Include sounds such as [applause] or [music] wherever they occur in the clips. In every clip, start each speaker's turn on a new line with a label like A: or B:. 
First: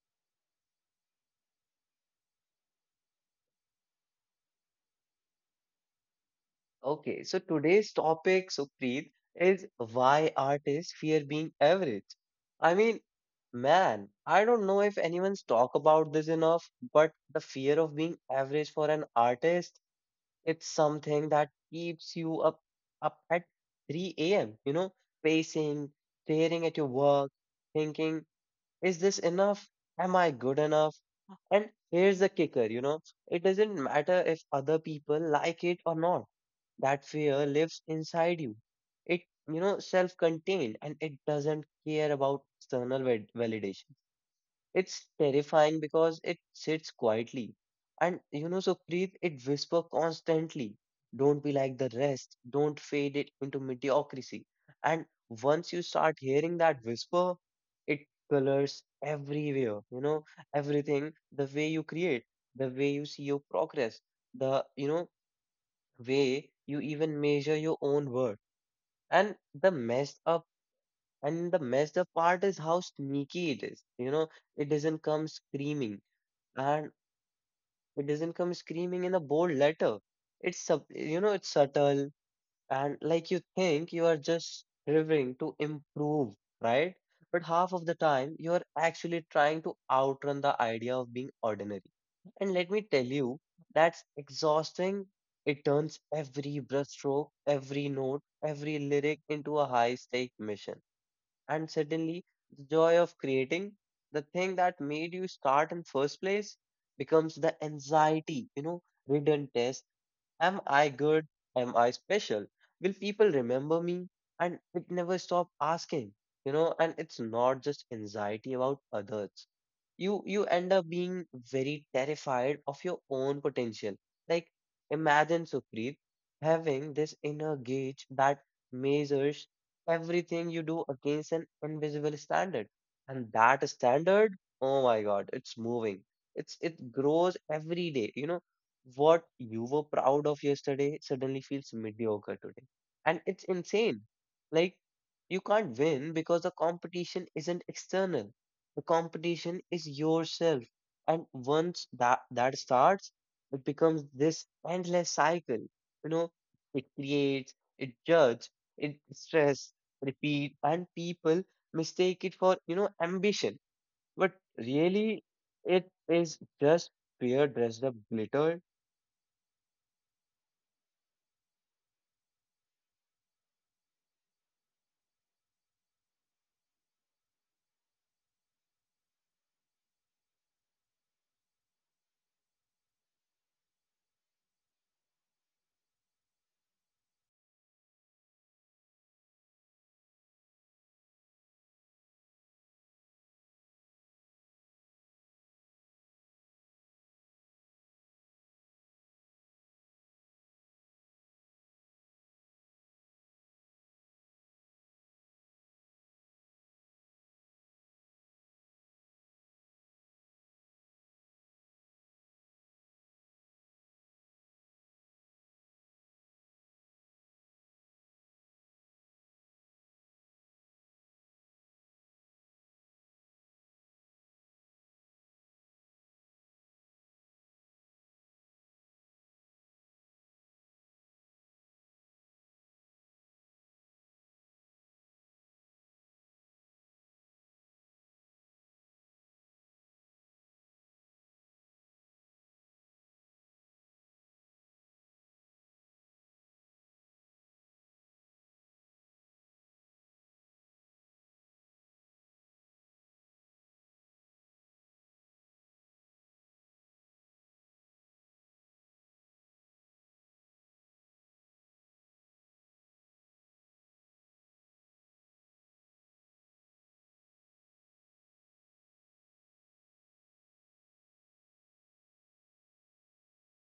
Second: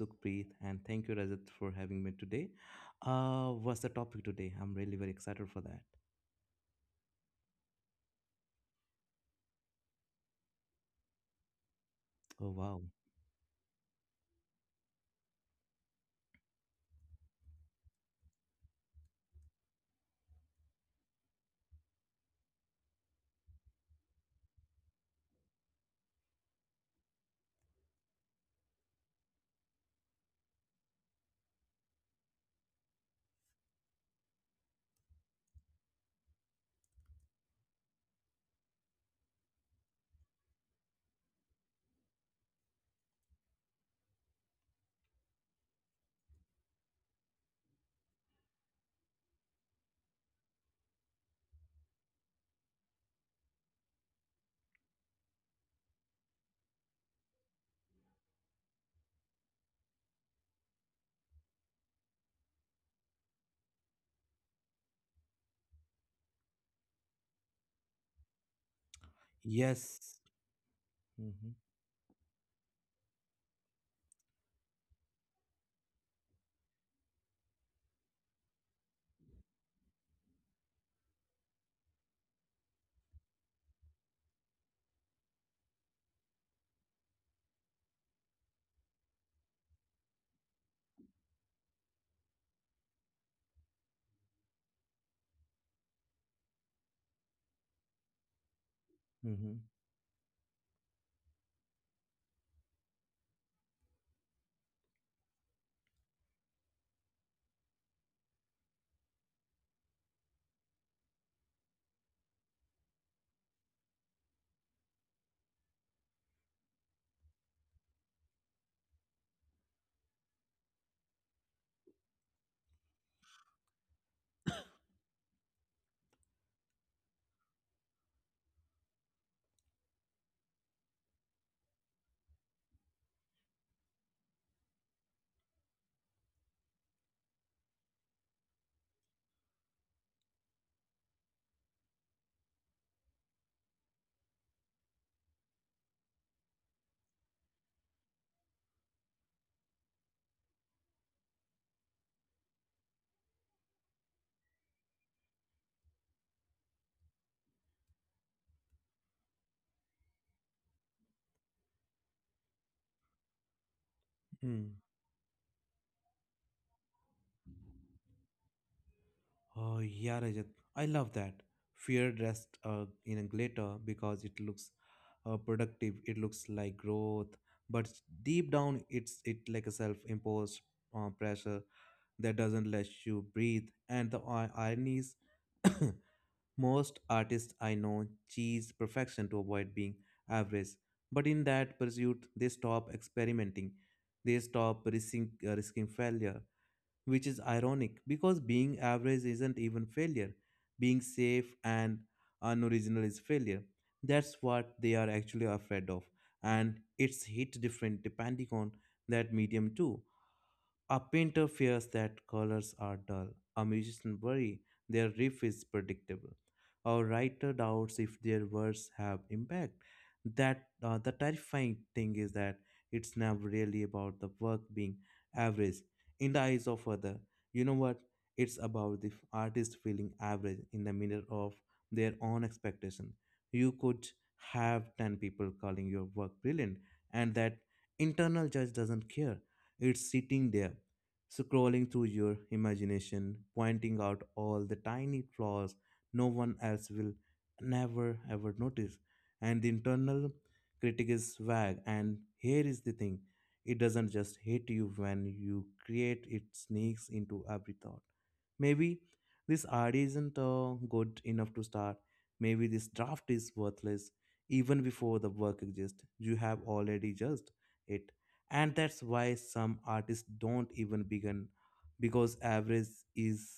A: Sukhpreet, and thank you Rajat for having me today. What's the topic today? I'm really very excited for that.
B: Okay, so today's topic, Supreet, is why artists fear being average.
A: Oh
B: I
A: wow!
B: mean, man, I don't know if anyone's talk about this enough, but the fear of being average for an artist, it's something that keeps you up at 3 a.m., pacing, staring at your work, thinking. Is this enough? Am I good enough? And here's the kicker, it doesn't matter if other people like it or not. That fear lives inside you. It, self-contained, and it doesn't care about external validation. It's terrifying because it sits quietly. And so Supreet, it whispers constantly. Don't be like the rest. Don't fade it into mediocrity. And once you start hearing that whisper, it colors everywhere, everything, the way you create, the way you see your progress, the, way you even measure your own worth. And the messed
A: Yes.
B: up and
A: Mm-hmm.
B: the messed up part is how sneaky it is. It doesn't come screaming and it doesn't come screaming in a bold letter. It's subtle, and like you think you are just striving to improve, right? But half of the time you are actually trying to outrun the idea of being ordinary. And let me tell you, that's exhausting. It turns every brushstroke, every note, every lyric into
A: Mm-hmm.
B: a high stake mission, and suddenly the joy of creating, the thing that made you start in first place, becomes the anxiety ridden test. Am I good? Am I special? Will people remember me? And it never stop asking, and it's not just anxiety about others. You end up being very terrified of your own potential. Like, imagine Supreet having this inner gauge that measures everything you do against an invisible standard. And that standard, oh my God, it's moving. It grows every day. What you were proud of yesterday suddenly feels mediocre today. And it's insane. Like, you can't win because the competition isn't external. The competition is yourself. And once that starts, it becomes this endless cycle. You know, it creates, it judges, it stress, repeat, and people mistake it for, ambition. But
A: Mm.
B: really, it is just fear dressed up glitter.
A: Oh yeah, Rajat, I love that. Fear dressed in a glitter because it looks productive. It looks like growth, but deep down, it's it like a self-imposed pressure that doesn't let you breathe. And the irony is [coughs] most artists I know chase perfection to avoid being average, but in that pursuit, they stop experimenting. They stop risking failure, which is ironic because being average isn't even failure. Being safe and unoriginal is failure. That's what they are actually afraid of, and it's hit different depending on that medium too. A painter fears that colors are dull. A musician worries their riff is predictable. A writer doubts if their words have impact. That the terrifying thing is that it's never really about the work being average in the eyes of other. You know what? It's about the artist feeling average in the mirror of their own expectation. You could have ten people calling your work brilliant, and that internal judge doesn't care. It's sitting there scrolling through your imagination, pointing out all the tiny flaws no one else will never ever notice. And the internal critic is vague. And here is the thing, it doesn't just hit you when you create, it sneaks into every thought. Maybe this idea isn't good enough to start. Maybe this draft is worthless. Even before the work exists, you have already judged it, and that's why some artists don't even begin because average is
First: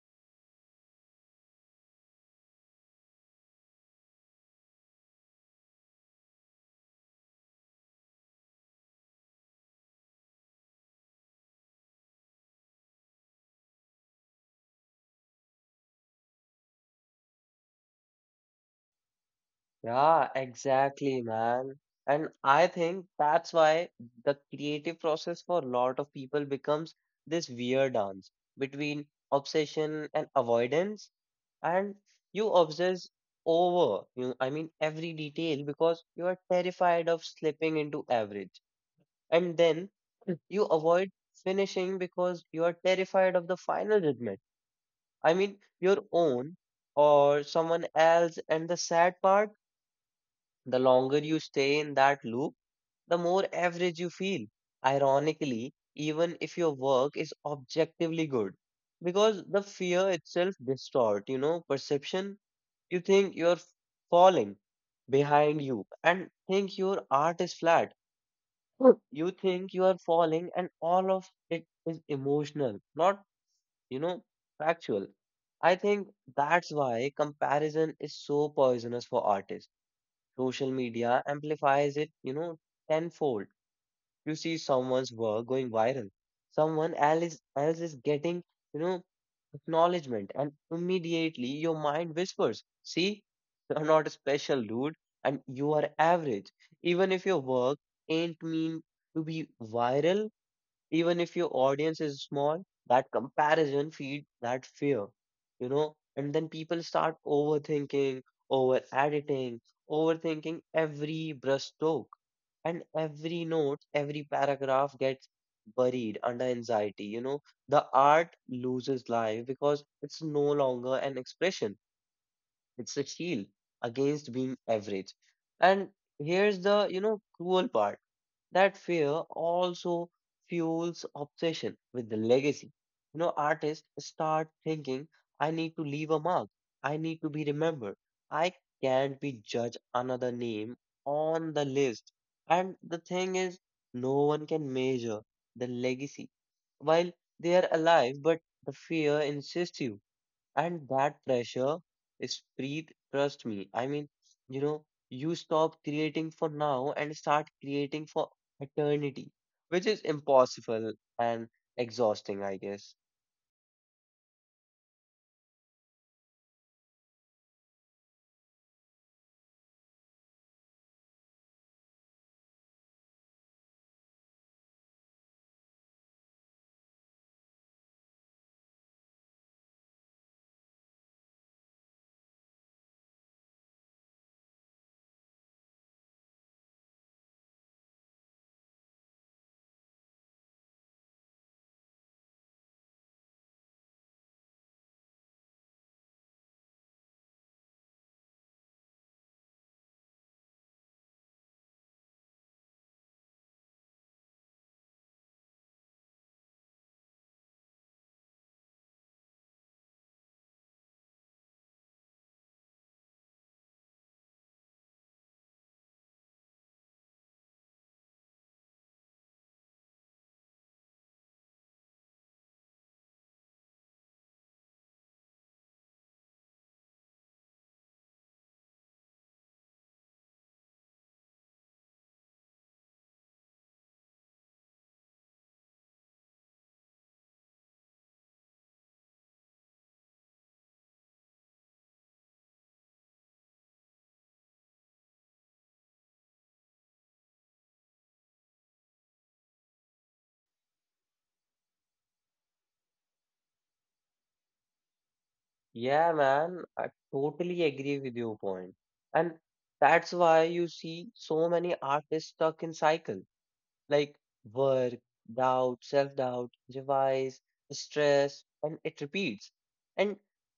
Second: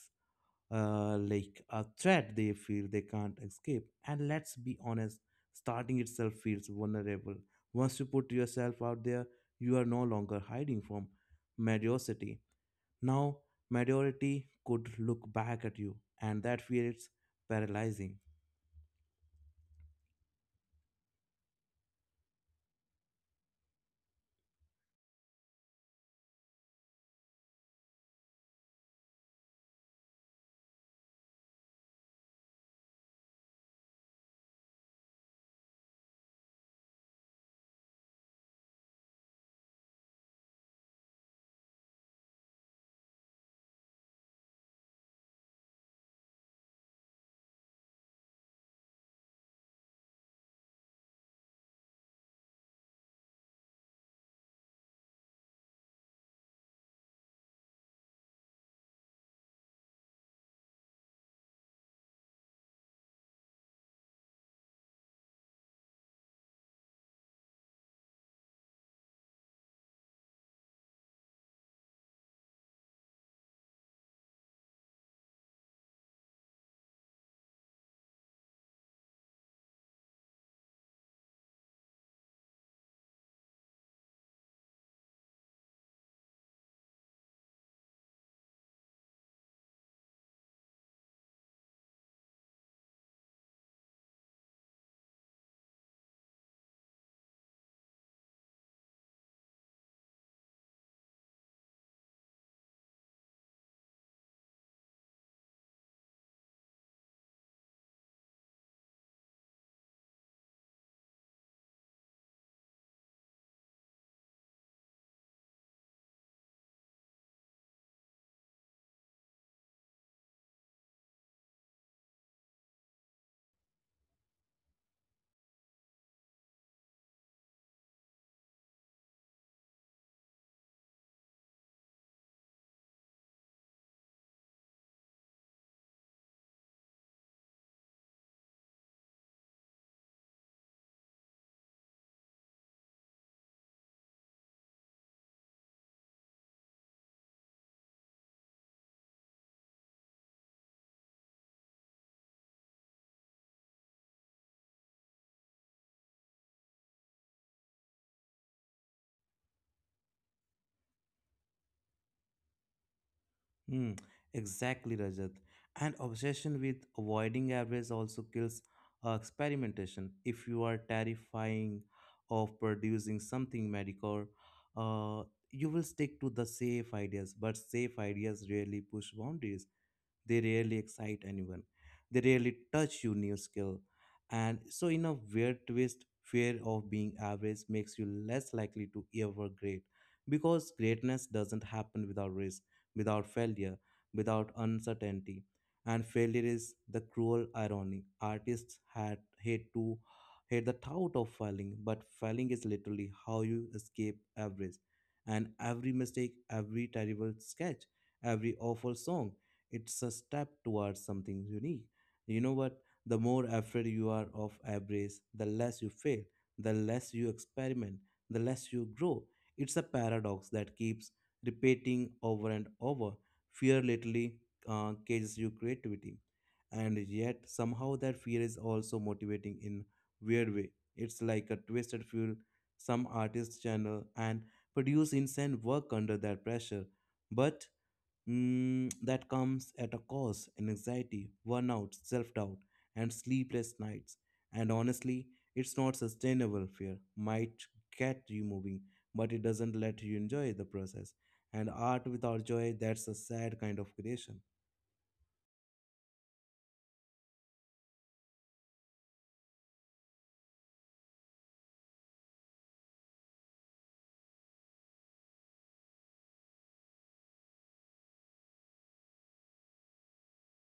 A: like a threat they feel they can't escape. And let's be honest, starting itself feels vulnerable. Once you put yourself out there, you are no longer hiding from mediocrity. Now mediocrity could look back at you, and that fear is paralyzing.
B: Yeah, exactly, man. And I think that's why the creative process for a lot of people becomes this weird dance between obsession and avoidance. And you obsess over, I mean, every detail because you are terrified of slipping into average. And then you avoid finishing because you are terrified of the final judgment. I mean, your own or someone else. And the sad part, the longer you stay in that loop, the more average you feel. Ironically, even if your work is objectively good, because the fear itself distort, perception. You think you're falling behind you and think your art is flat. Hmm. You think you are falling, and all of it is emotional, not, you know, factual. I think that's why comparison is so poisonous for artists. Social media amplifies it, tenfold. You see someone's work going viral. Someone else is getting, you know, acknowledgement, and immediately your mind whispers, see, you're not special, dude, and you are average. Even if your work ain't mean to be viral, even if your audience is small, that comparison feed that fear, and then people start overthinking, over editing, overthinking every brushstroke, and every note, every paragraph gets buried under anxiety. The art loses life because it's no longer an expression, it's a shield against being average. And here's the cruel part, that fear also fuels obsession with the legacy. Artists start thinking, I need to leave a mark. I need to be remembered. I can't be judged another name on the list. And the thing is, no one can measure the legacy while they are alive, but the fear insists you. And that pressure is breathe, trust me. I mean, you stop creating for now and start creating for eternity, which is impossible and exhausting, I guess.
A: Hmm, exactly, Rajat. And obsession with avoiding average also kills experimentation. If you are terrifying of producing something mediocre, uh, you will stick to the safe ideas. But safe ideas rarely push boundaries, they rarely excite anyone, they rarely touch your new skill. And so in a weird twist, fear of being average makes you less likely to ever great because greatness doesn't happen without risk, without failure, without uncertainty. And failure is the cruel irony artists had hate to hate the thought of failing, but failing is literally how you escape average. And every mistake, every terrible sketch, every awful song, it's a step towards something unique. You know what? The more afraid you are of average, the less you fail, the less you experiment, the less you grow. It's a paradox that keeps repeating over and over. Fear literally cages your creativity, and yet somehow that fear is also motivating in weird way. It's like a twisted fuel. Some artists channel and produce insane work under that pressure, but mm, that comes at a cost in anxiety, burnout, self doubt, and sleepless nights. And honestly, it's not sustainable. Fear might get you moving, but it doesn't let you enjoy the process. And art without joy, that's a sad kind of creation.
B: Yeah, man, I totally agree with your point. And that's why you see so many artists stuck in cycle, like work, doubt, self doubt, revise, stress, and it repeats. And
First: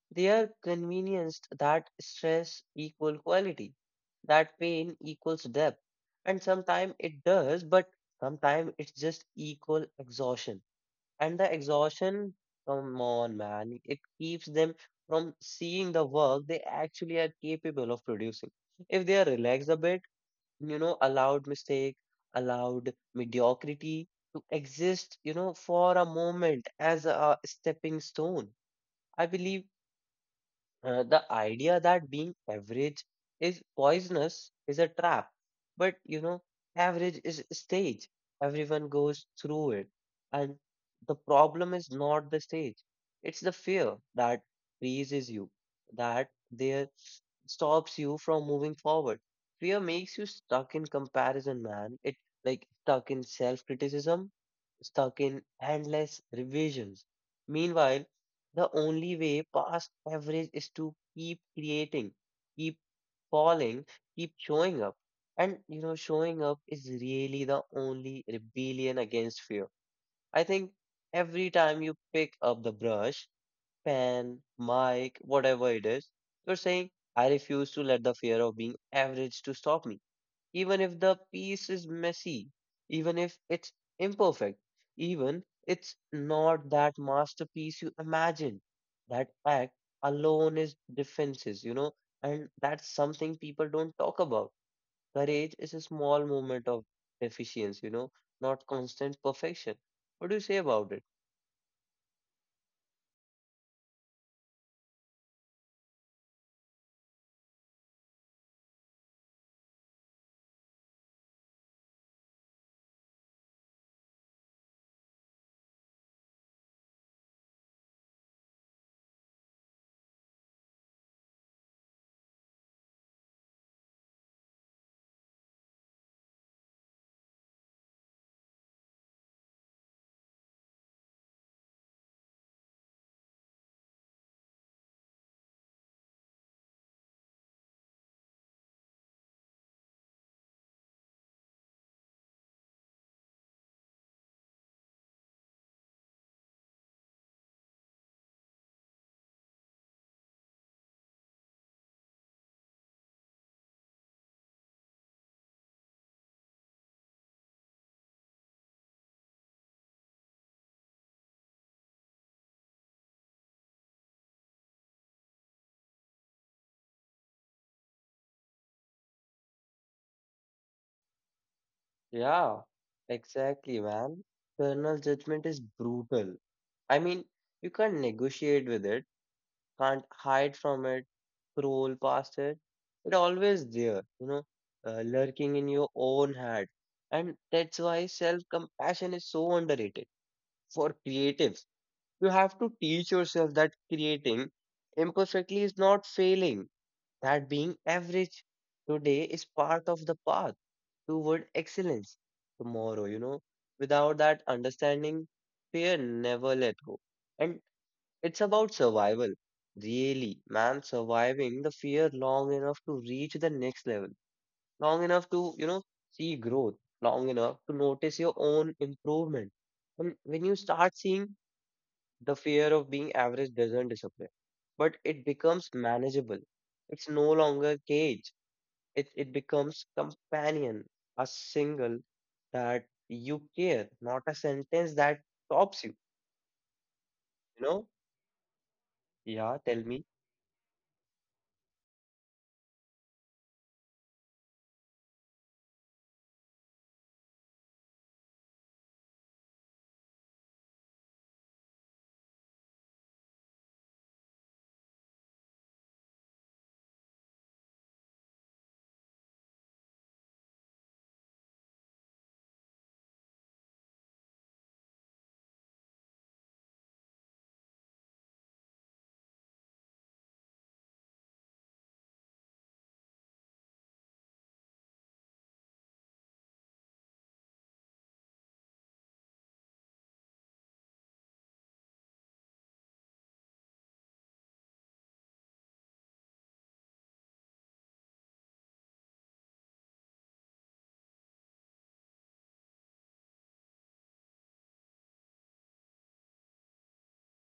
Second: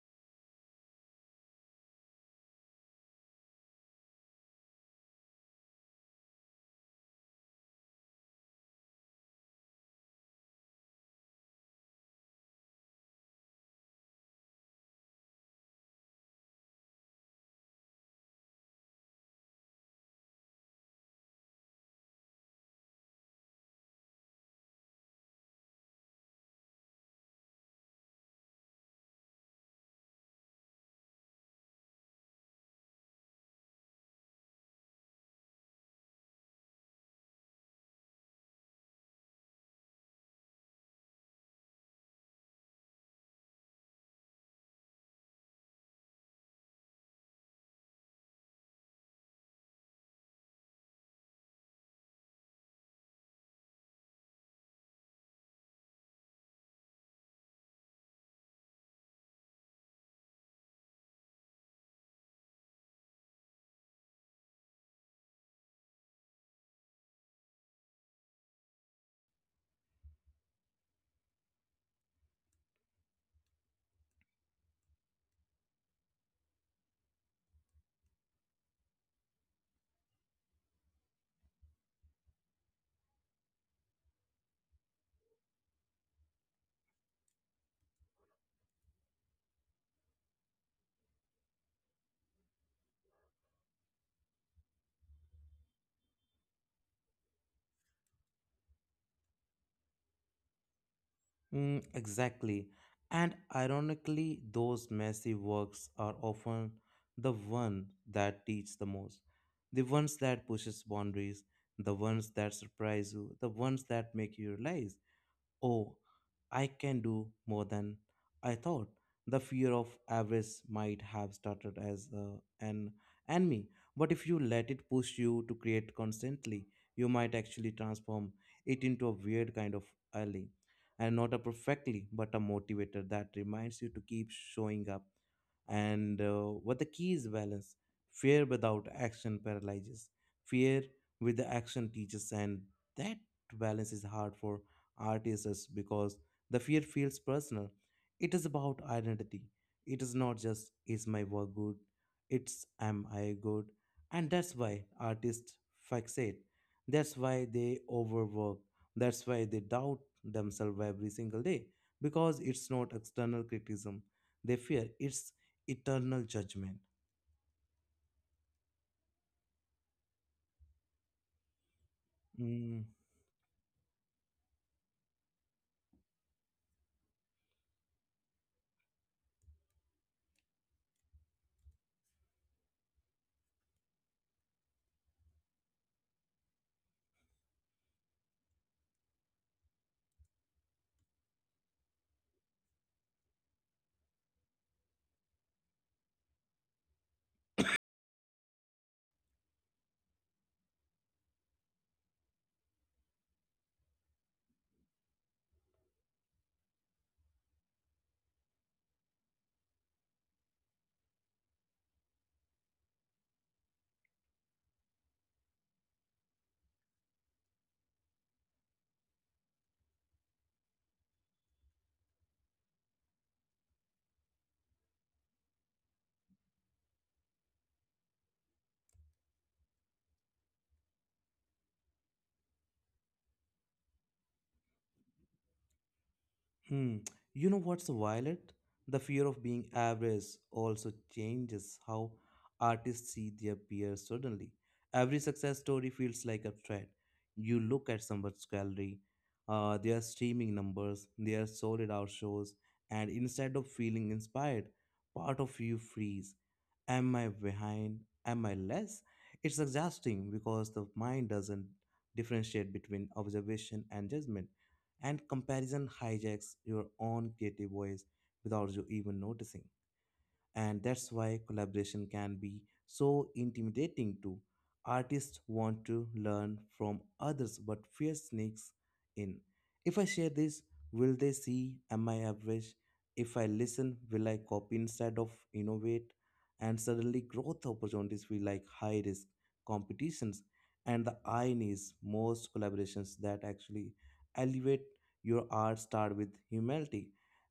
B: they are convinced that stress equals quality, that pain equals depth. And sometimes it does, but sometimes it's just equal exhaustion. And the exhaustion, come on, man, it keeps them from seeing the work they actually are capable of producing. If they are relaxed a bit, allowed mistake, allowed mediocrity to exist, for a moment as a stepping stone. I believe the idea that being average is poisonous is a trap. But average is a stage. Everyone goes through it. And the problem is not the stage, it's the fear that freezes you, that there stops you from moving forward. Fear makes you stuck in comparison, man. It like stuck in self criticism, stuck in endless revisions. Meanwhile, the only way past average is to keep creating, keep falling, keep showing up. And showing up is really the only rebellion against fear. I think every time you pick up the brush, pen, mic, whatever it is, you're saying, I refuse to let the fear of being average to stop me. Even if the piece is messy, even if it's imperfect, even it's not that masterpiece you imagine. That act alone is defenses, and that's something people don't talk about. Courage is a small moment of deficiency, not constant perfection. What do you say about it?
A: Mm, exactly. And ironically, those messy works are often the one that teach the most. The ones that pushes boundaries, the ones that surprise you, the ones that make you realize, oh, I can do more than I thought. The fear of avarice might have started as an enemy, but if you let it push you to create constantly, you might actually transform it into a weird kind of ally. And not a perfectly, but a motivator that reminds you to keep showing up. And what the key is balance. Fear without action paralyzes. Fear with the action teaches, and that balance is hard for artists because the fear feels personal. It is about identity. It is not just is my work good, it's am I good. And that's why artists fixate. That's why they overwork. That's why they doubt themselves every single day because it's not external criticism. They fear it's eternal judgment.
B: Yeah,
A: Mm.
B: exactly, man. Parental judgment is brutal. I mean, you can't negotiate with it, can't hide from it, scroll past it. It's always there, lurking in your own head. And that's why self-compassion is so underrated for creatives. You have to teach yourself that creating imperfectly is not failing, that being average today is part of the path toward excellence tomorrow. Without that understanding, fear never let go. And it's about survival, really, man, surviving the fear long enough to reach the next level, long enough to, see growth, long enough to notice your own improvement. And when you start seeing, the fear of being average doesn't disappear, but it becomes manageable. It's no longer a cage, it becomes companion, a single that you care, not a sentence that stops you.
A: Hmm. You know
B: You
A: what's
B: know?
A: Violet? The fear of
B: Yeah,
A: being
B: tell me.
A: average also changes how artists see their peers suddenly. Every success story feels like a threat. You look at someone's gallery, their streaming numbers, their sold out shows, and instead of feeling inspired, part of you freeze. Am I behind? Am I less? It's exhausting because the mind doesn't differentiate between observation and judgment, and comparison hijacks your own creative voice without you even noticing. And that's why collaboration can be so intimidating too. Artists want to learn from others, but fear sneaks in. If I share this, will they see? Am I average? If I listen, will I copy instead of innovate? And suddenly, growth opportunities feel like high risk competitions. And the irony is, most collaborations that actually elevate your art start with humility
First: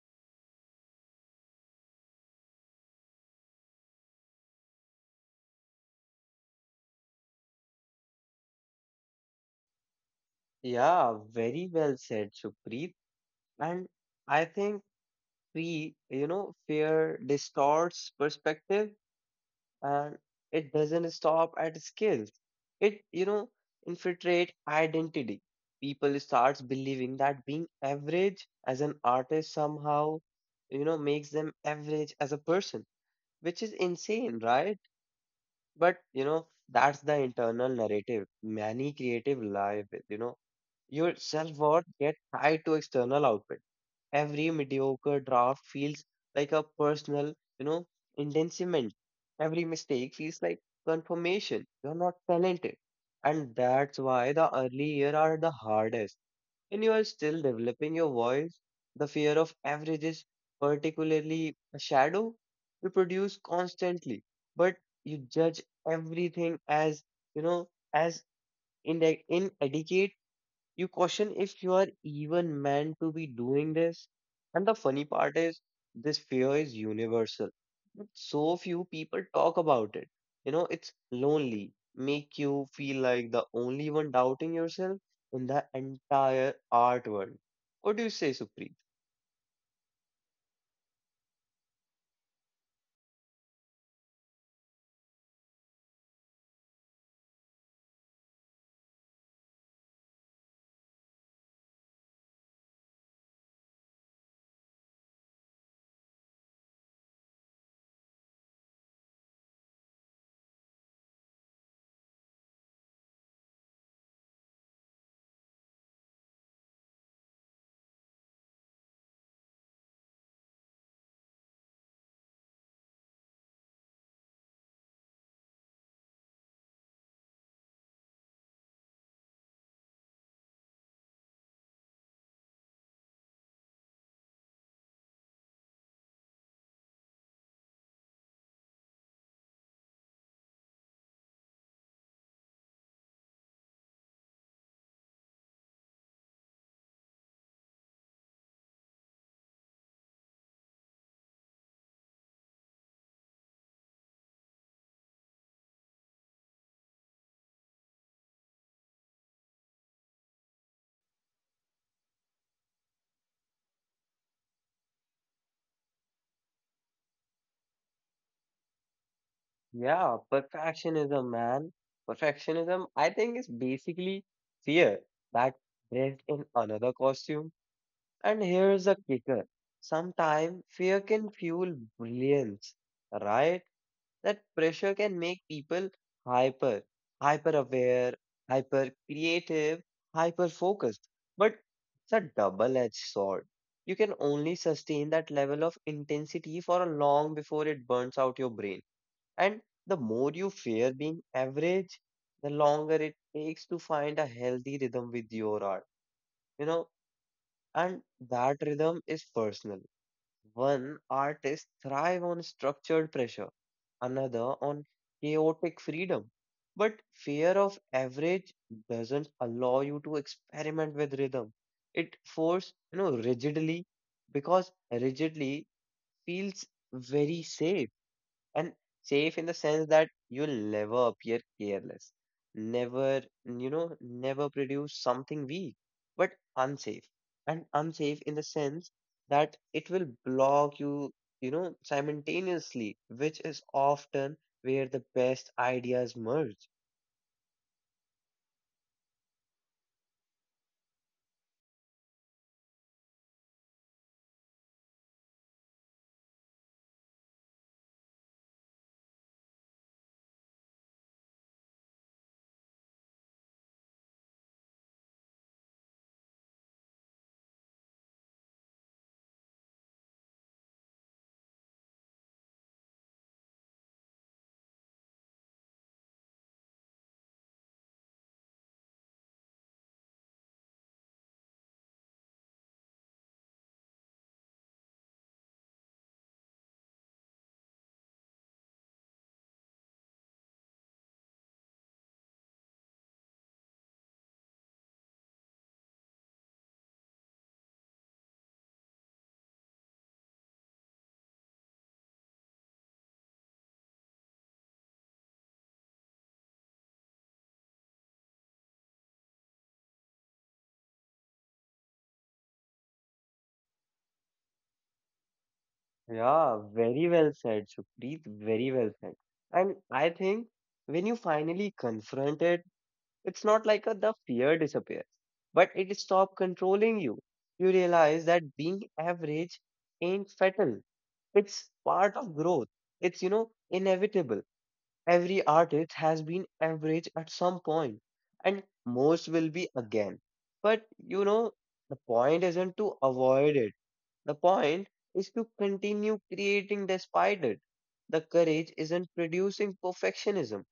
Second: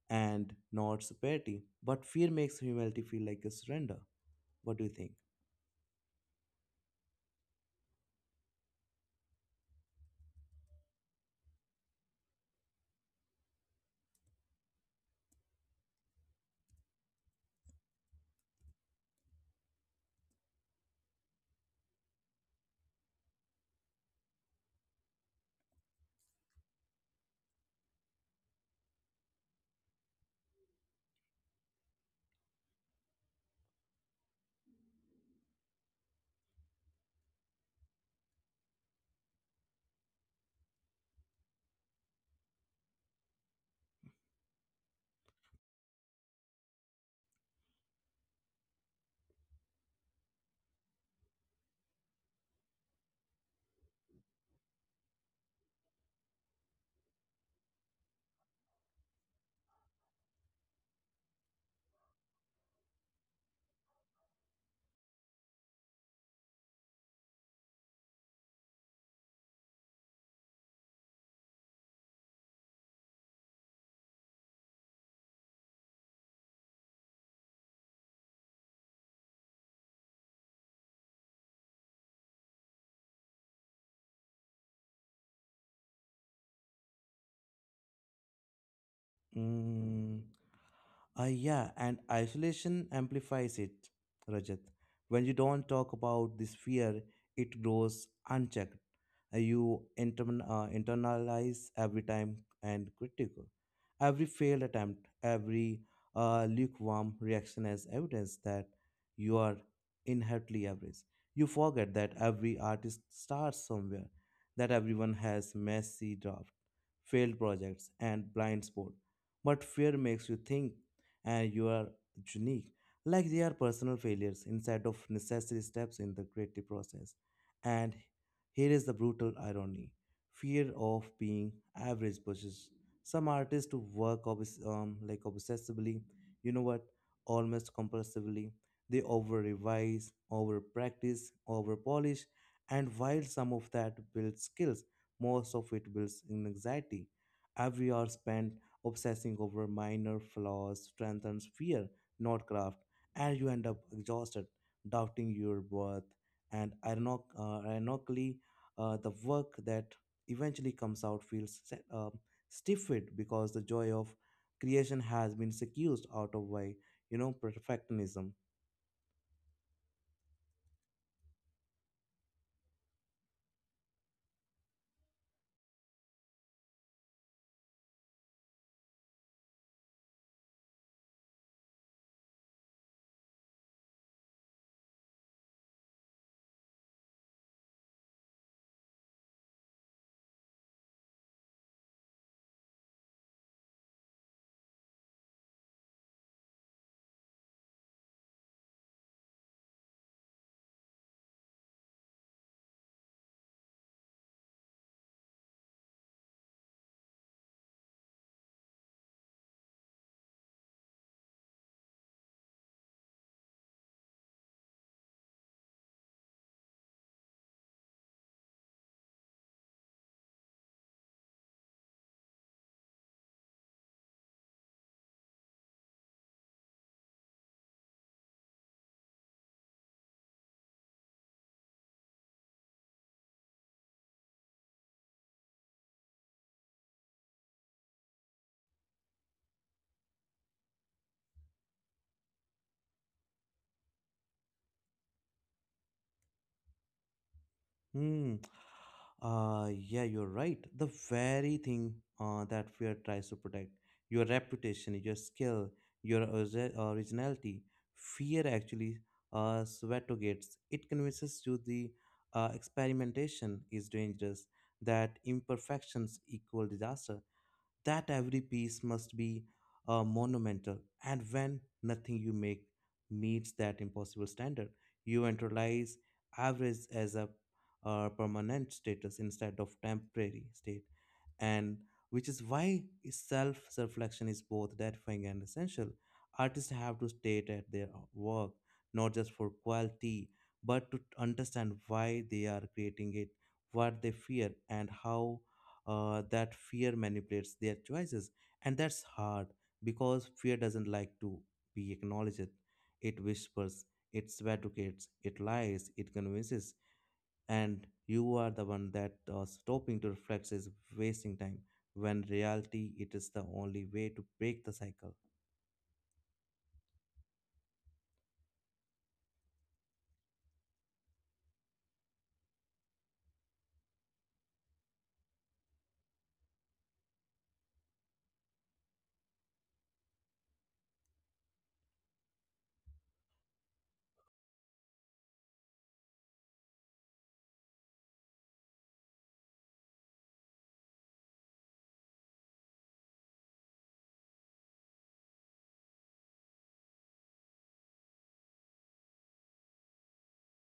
A: and not superiority. But fear makes humanity feel like a surrender. What do you think?
B: Yeah, very well said, Supreet. And I think fear distorts perspective, and it doesn't stop at skills. It, infiltrate identity. People starts believing that being average as an artist somehow, makes them average as a person, which is insane, right? But that's the internal narrative. Many creative live with, your self-worth get tied to external output. Every mediocre draft feels like a personal, you know, indictment. Every mistake feels like confirmation. You're not talented. And that's why the early years are the hardest. When you are still developing your voice, the fear of averages, particularly a shadow, you produce constantly, but you judge everything you know, as inadequate. You question if you are even meant to be doing this. And the funny part is, this fear is universal, but so few people talk about it. It's lonely, make you feel like the only one doubting yourself in the entire art world. What do you say, Supreet?
A: Mm. Yeah, and isolation amplifies it, Rajat. When you don't talk about this fear, it grows unchecked. You internalize every time and critical. Every failed attempt, every lukewarm reaction as evidence that you are inherently average. You forget that every artist starts somewhere, that everyone has messy draft, failed projects, and blind spot. But fear makes you think and you are unique like they are personal failures instead of necessary steps in the creative process. And here is the brutal irony, fear of being average pushes some artists to work like obsessively, you know what, almost compulsively. They over revise, over practice, over polish, and while some of that builds skills, most of it builds in anxiety. Every hour spent obsessing over minor flaws strengthens fear, not craft, and you end up exhausted, doubting your worth. And ironically, the work that eventually comes out feels stifled because the joy of creation has been seduced out of by you know perfectionism.
B: Yeah, perfectionism, man. Perfectionism, I think, is basically fear that dressed in another costume. And here's a kicker. Sometimes fear can fuel brilliance, right? That pressure can make people hyper, hyper aware, hyper creative, hyper focused. But it's a double edged sword. You can only sustain that level of intensity for a long before it burns out your brain. And the more you fear being average, the longer it takes to find a healthy rhythm with your art. You know, and that rhythm is personal. One artist thrive on structured pressure, another on chaotic freedom. But fear of average doesn't allow you to experiment with rhythm. It force rigidly, because rigidly feels very safe, and safe in the sense that you'll never appear careless, never, you know, never produce something weak, but unsafe. And unsafe in the sense that it will block you, simultaneously, which is often where the best ideas merge.
A: Hmm. Yeah, you're right. The very thing that fear tries to protect, your reputation, your skill, your originality. Fear actually suffocates. It convinces you the experimentation is dangerous, that imperfections equal disaster, that every piece must be monumental. And when nothing you make meets that impossible standard, you internalize average as a permanent status instead of temporary state, and which is why self reflection is both gratifying and essential. Artists have to state at their work not just for quality but to understand why they are creating it, what they fear, and how that fear manipulates their choices. And that's hard because fear doesn't like to be acknowledged. It whispers, it advocates, it lies, it convinces, and you are the one that stopping to reflect is wasting time when reality it is the only way to break the cycle.
B: Yeah, very well said, Supreet. Very well said. And I think, when you finally confront it, it's not like the fear disappears, but it stops controlling you. You realize that being average ain't fatal. It's part of growth. It's, inevitable. Every artist has been average at some point, and most will be again. But the point isn't to avoid it. The point is to continue creating despite it. The courage isn't producing perfectionism.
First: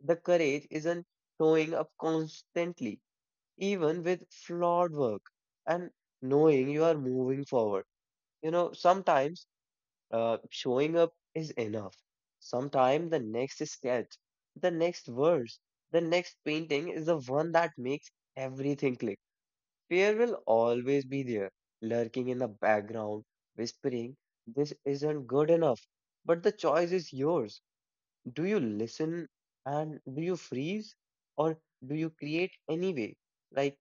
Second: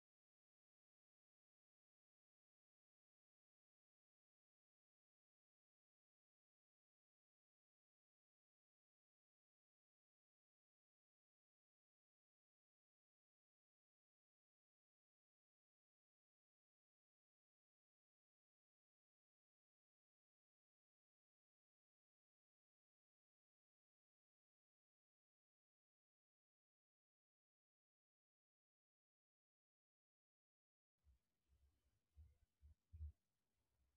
B: The courage isn't showing up constantly, even with flawed work, and knowing you are moving forward. You know, sometimes showing up is enough. Sometimes the next sketch, the next verse, the next painting is the one that makes everything click. Fear will always be there, lurking in the background, whispering, "This isn't good enough." But the choice is yours. Do you listen and do you freeze, or do you create anyway? Like,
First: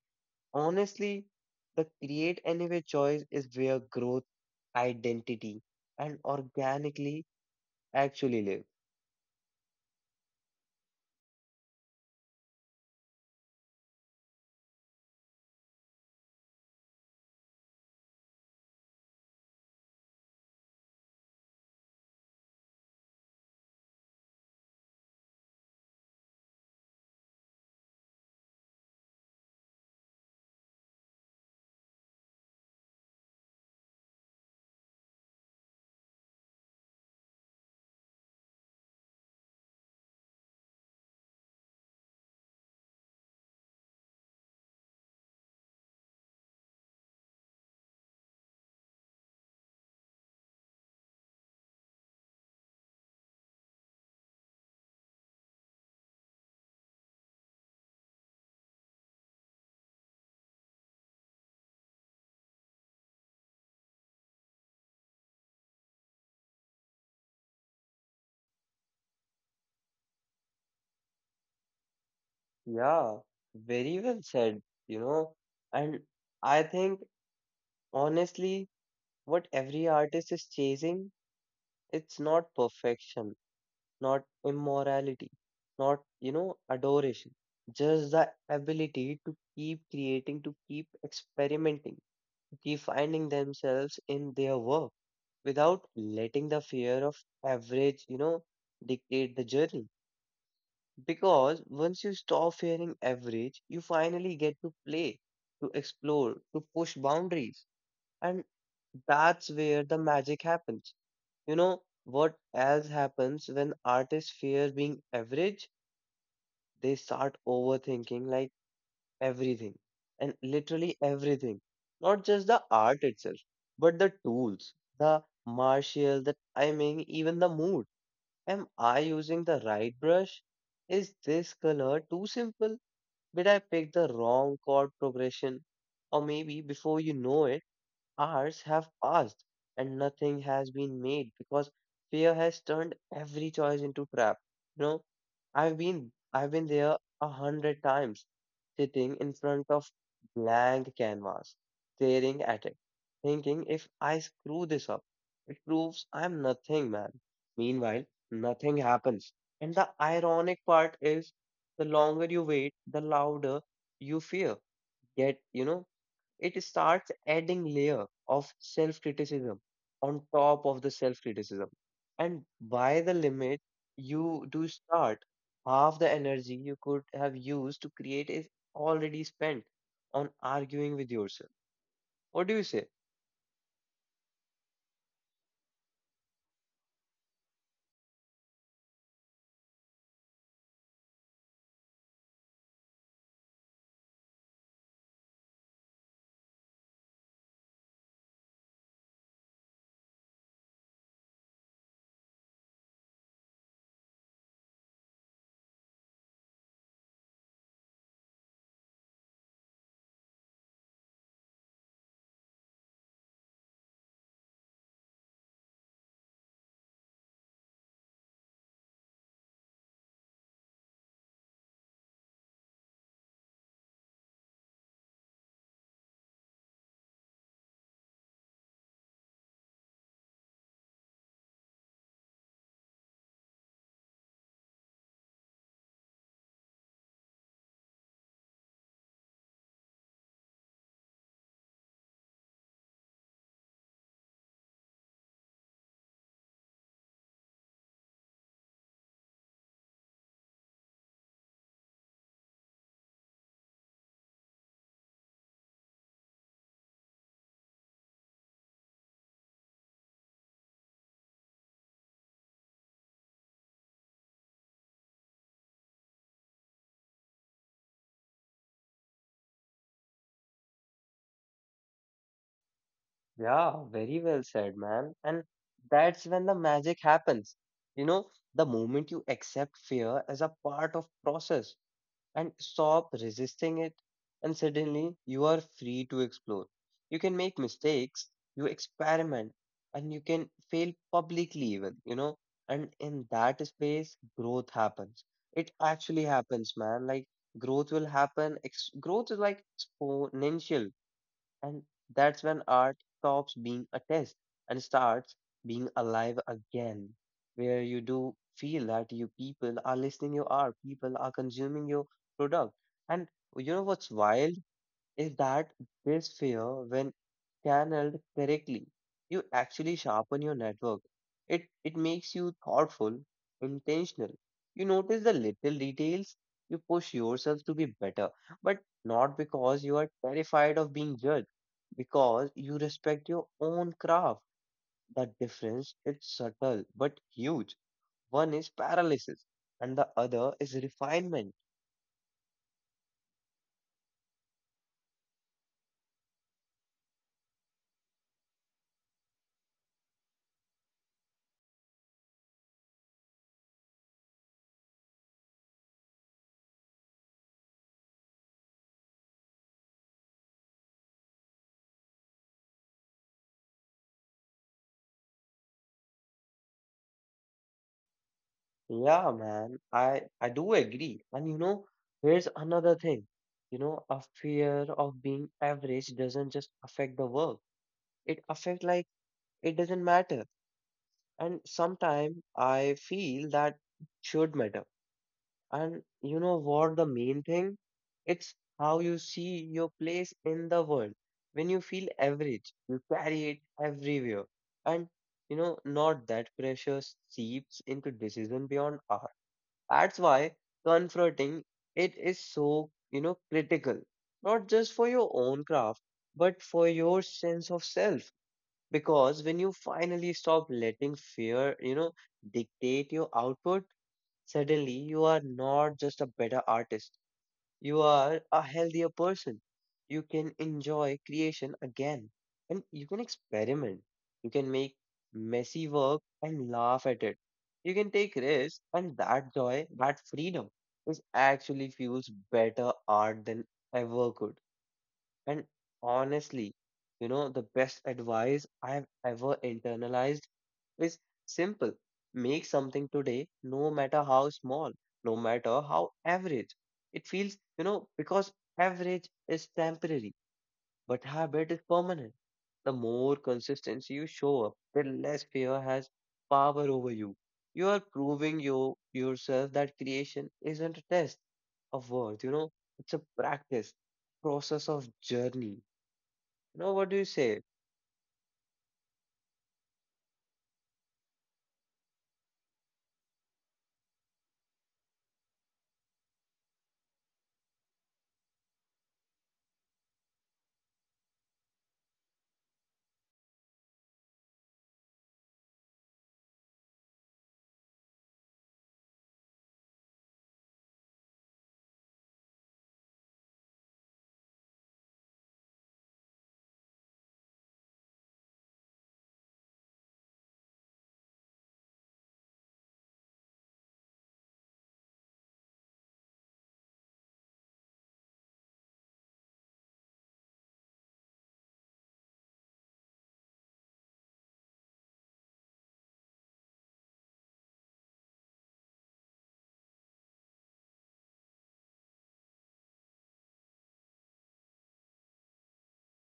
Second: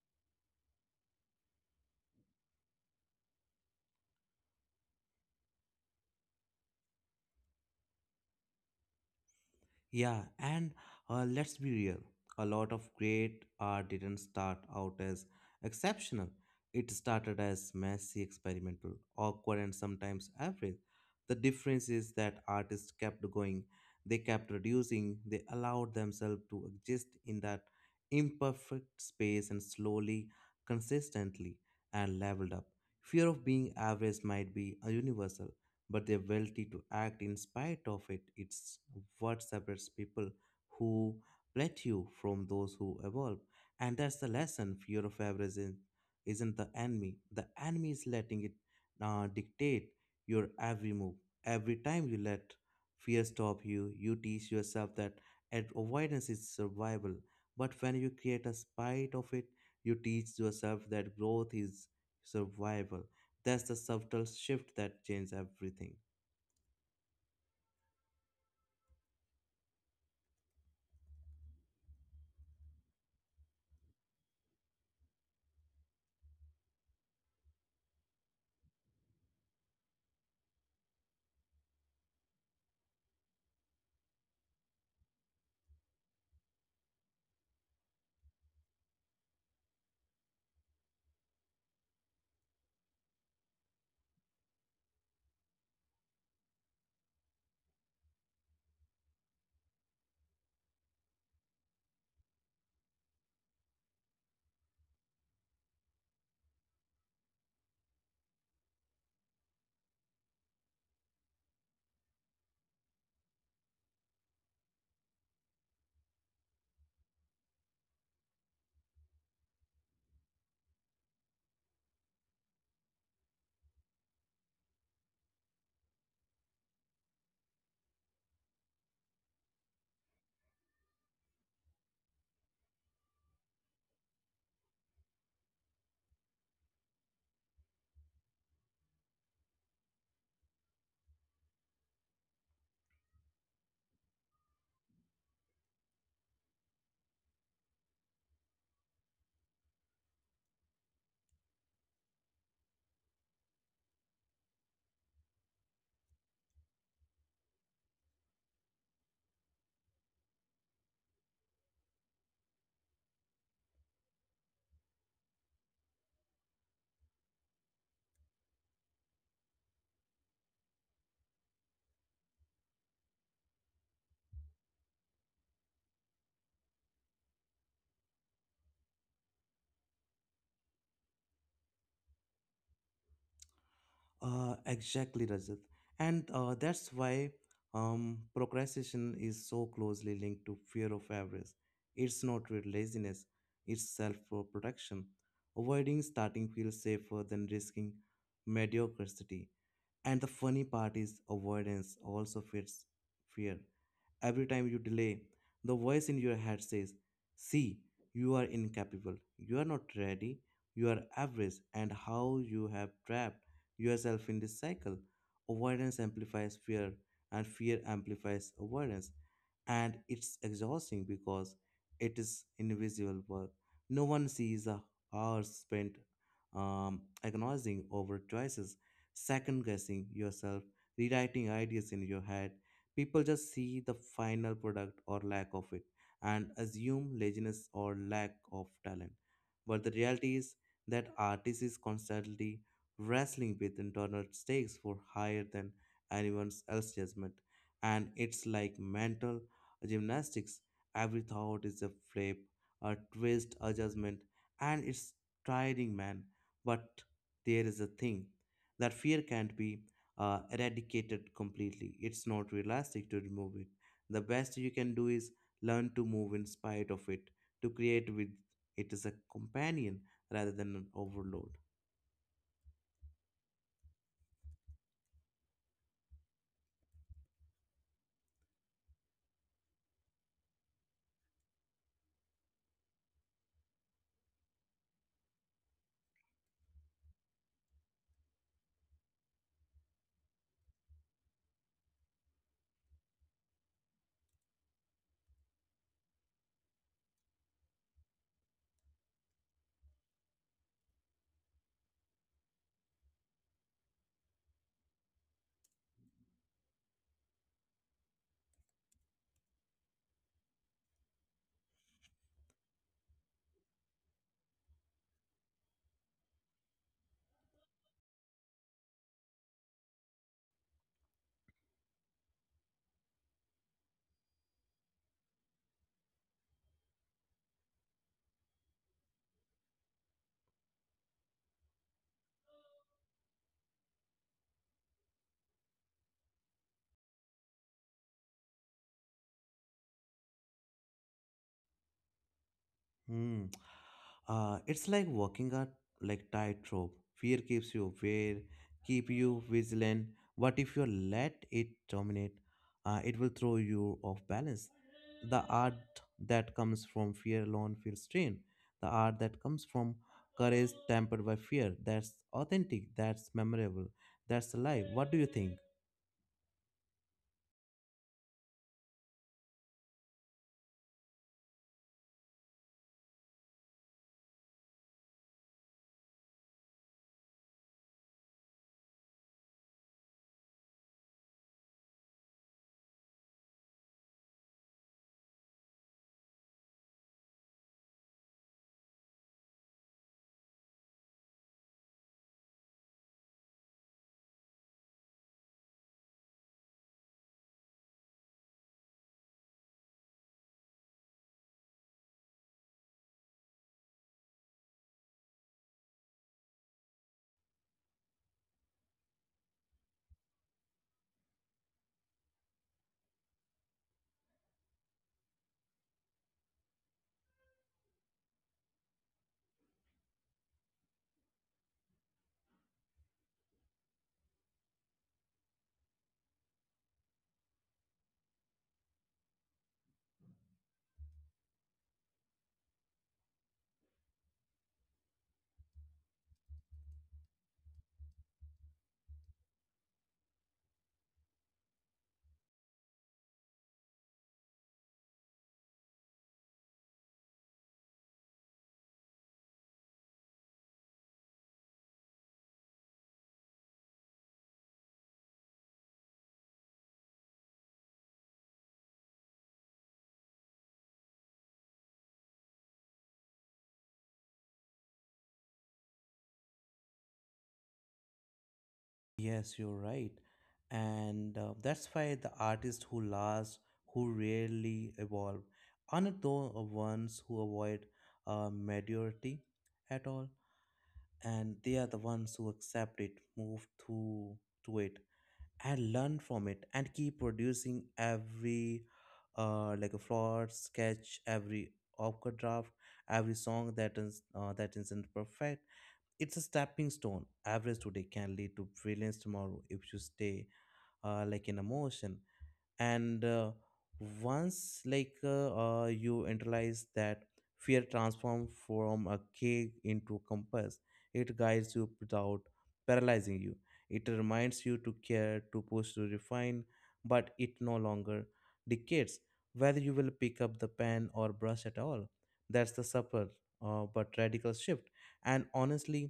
B: honestly, the create anyway choice is where growth, identity, and organically actually live.
A: Yeah, and let's be real. A lot of great art didn't start out as exceptional. It started as messy, experimental, awkward, and sometimes average. The difference is that artists kept going, they kept reducing, they allowed themselves to exist in that imperfect space and slowly, consistently, and leveled up. Fear of being average might be a universal, but their ability to act in spite of it. It's what separates people who plateau from those who evolve. And that's the lesson. Fear of isn't the enemy. The enemy is letting it dictate your every move. Every time you let fear stop you, you teach yourself that avoidance is survival. But when you create a spite of it, you teach yourself that growth is survival. That's the subtle shift that changed everything.
B: Yeah, very well said, you know. And I think, honestly, what every artist is chasing, it's not perfection, not immorality, not, you know, adoration, just the ability to keep creating, to keep experimenting, to keep finding themselves in their work without letting the fear of average, you know, dictate the journey. Because once you stop fearing average, you finally get to play, to explore, to push boundaries. And that's where the magic happens. You know what else happens when artists fear being average? They start overthinking, like everything and literally everything, not just the art itself, but the tools, the martial, the timing, even the mood. Am I using the right brush? Is this color too simple? Did I pick the wrong chord progression? Or maybe before you know it, hours have passed and nothing has been made because fear has turned every choice into trap. You know, I've been there 100 times, sitting in front of blank canvas, staring at it, thinking if I screw this up, it proves I'm nothing, man. Meanwhile, nothing happens. And the ironic part is the longer you wait, the louder you fear. Yet, you know, it starts adding layer of self-criticism on top of the self-criticism. And by the limit, you do start half the energy you could have used to create is already spent on arguing with yourself. What do you say?
A: Exactly, Rajat. And that's why procrastination is so closely linked to fear of avarice. It's not real laziness, it's self protection. Avoiding starting feels safer than risking mediocrity. And the funny part is, avoidance also fits fear. Every time you delay, the voice in your head says, see, you are incapable, you are not ready, you are average, and how you have trapped yourself in this cycle. Avoidance amplifies fear, and fear amplifies avoidance, and it's exhausting because it is invisible work. No one sees the hours spent agonizing over choices, second guessing yourself, rewriting ideas in your head. People just see the final product or lack of it and assume laziness or lack of talent. But the reality is that artist is constantly wrestling with internal stakes for higher than anyone else's judgment. And it's like mental gymnastics. Every thought is a flip, a twist, a judgment, and it's tiring, man. But there is a thing that fear can't be eradicated completely. It's not realistic to remove it. The best you can do is learn to move in spite of it, to create with it as a companion rather than an overload.
B: Yeah, very well said, man. And that's when the magic happens. You know, the moment you accept fear as a part of process and stop resisting it. And suddenly you are free to explore. You can make mistakes, you experiment, and you can fail publicly, even, you know. And in that space, growth happens. It actually happens, man. Like, growth will happen. Growth is like exponential. And that's when art stops being a test and starts being alive again, where you do feel that you people are listening, you are, people are consuming your product. And you know what's wild? Is that this fear, when channeled correctly, you actually sharpen your network. It makes you thoughtful, intentional. You notice the little details. You push yourself to be better, but not because you are terrified of being judged, because you respect your own craft. The difference is subtle but huge. One is paralysis, and the other is refinement.
A: Hmm. It's like walking a like tightrope. Fear keeps you aware, keep you vigilant. But if you let it dominate, it will throw you off balance. The art that comes from fear alone feels strained. The art that comes from courage tempered by fear. That's authentic. That's memorable. That's alive. What do you think?
B: Yeah, man, I do agree. And you know, here's another thing. You know, a fear of being average doesn't just affect the work. It affects, like, it doesn't matter. And sometimes I feel that should matter. And you know what the main thing? It's how you see your place in the world. When you feel average, you carry it everywhere. And you know, not that pressure seeps into decision beyond, that's why confronting it is so, you know, critical, not just for your own craft, but for your sense of self. Because when you finally stop letting fear, you know, dictate your output, suddenly you are not just a better artist, you are a healthier person. You can enjoy creation again and you can experiment. You can make messy work and laugh at it. You can take risks, and that joy, that freedom is actually fuels better art than ever could. And honestly, you know, the best advice I have ever internalized is simple. Make something today, no matter how small, no matter how average. It feels, you know, because average is temporary, but habit is permanent. The more consistency you show up, the less fear has power over you. You are proving you yourself that creation isn't a test of worth, you know, it's a practice, process of journey. You know what do you say?
A: Yes, you're right. And that's why the artists who last, who rarely evolve, aren't the ones who avoid mediocrity at all. And they are the ones who accept it, move through to it, and learn from it, and keep producing every like a flawed sketch, every awkward draft, every song that is that isn't perfect, it's a stepping stone. Average today can lead to brilliance tomorrow if you stay like in a motion, and once you internalize that fear transform from a cage into compass. It guides you without paralyzing you. It reminds you to care, to push, to refine, but it no longer dictates whether you will pick up the pen or brush at all. That's the subtle but radical shift, and honestly,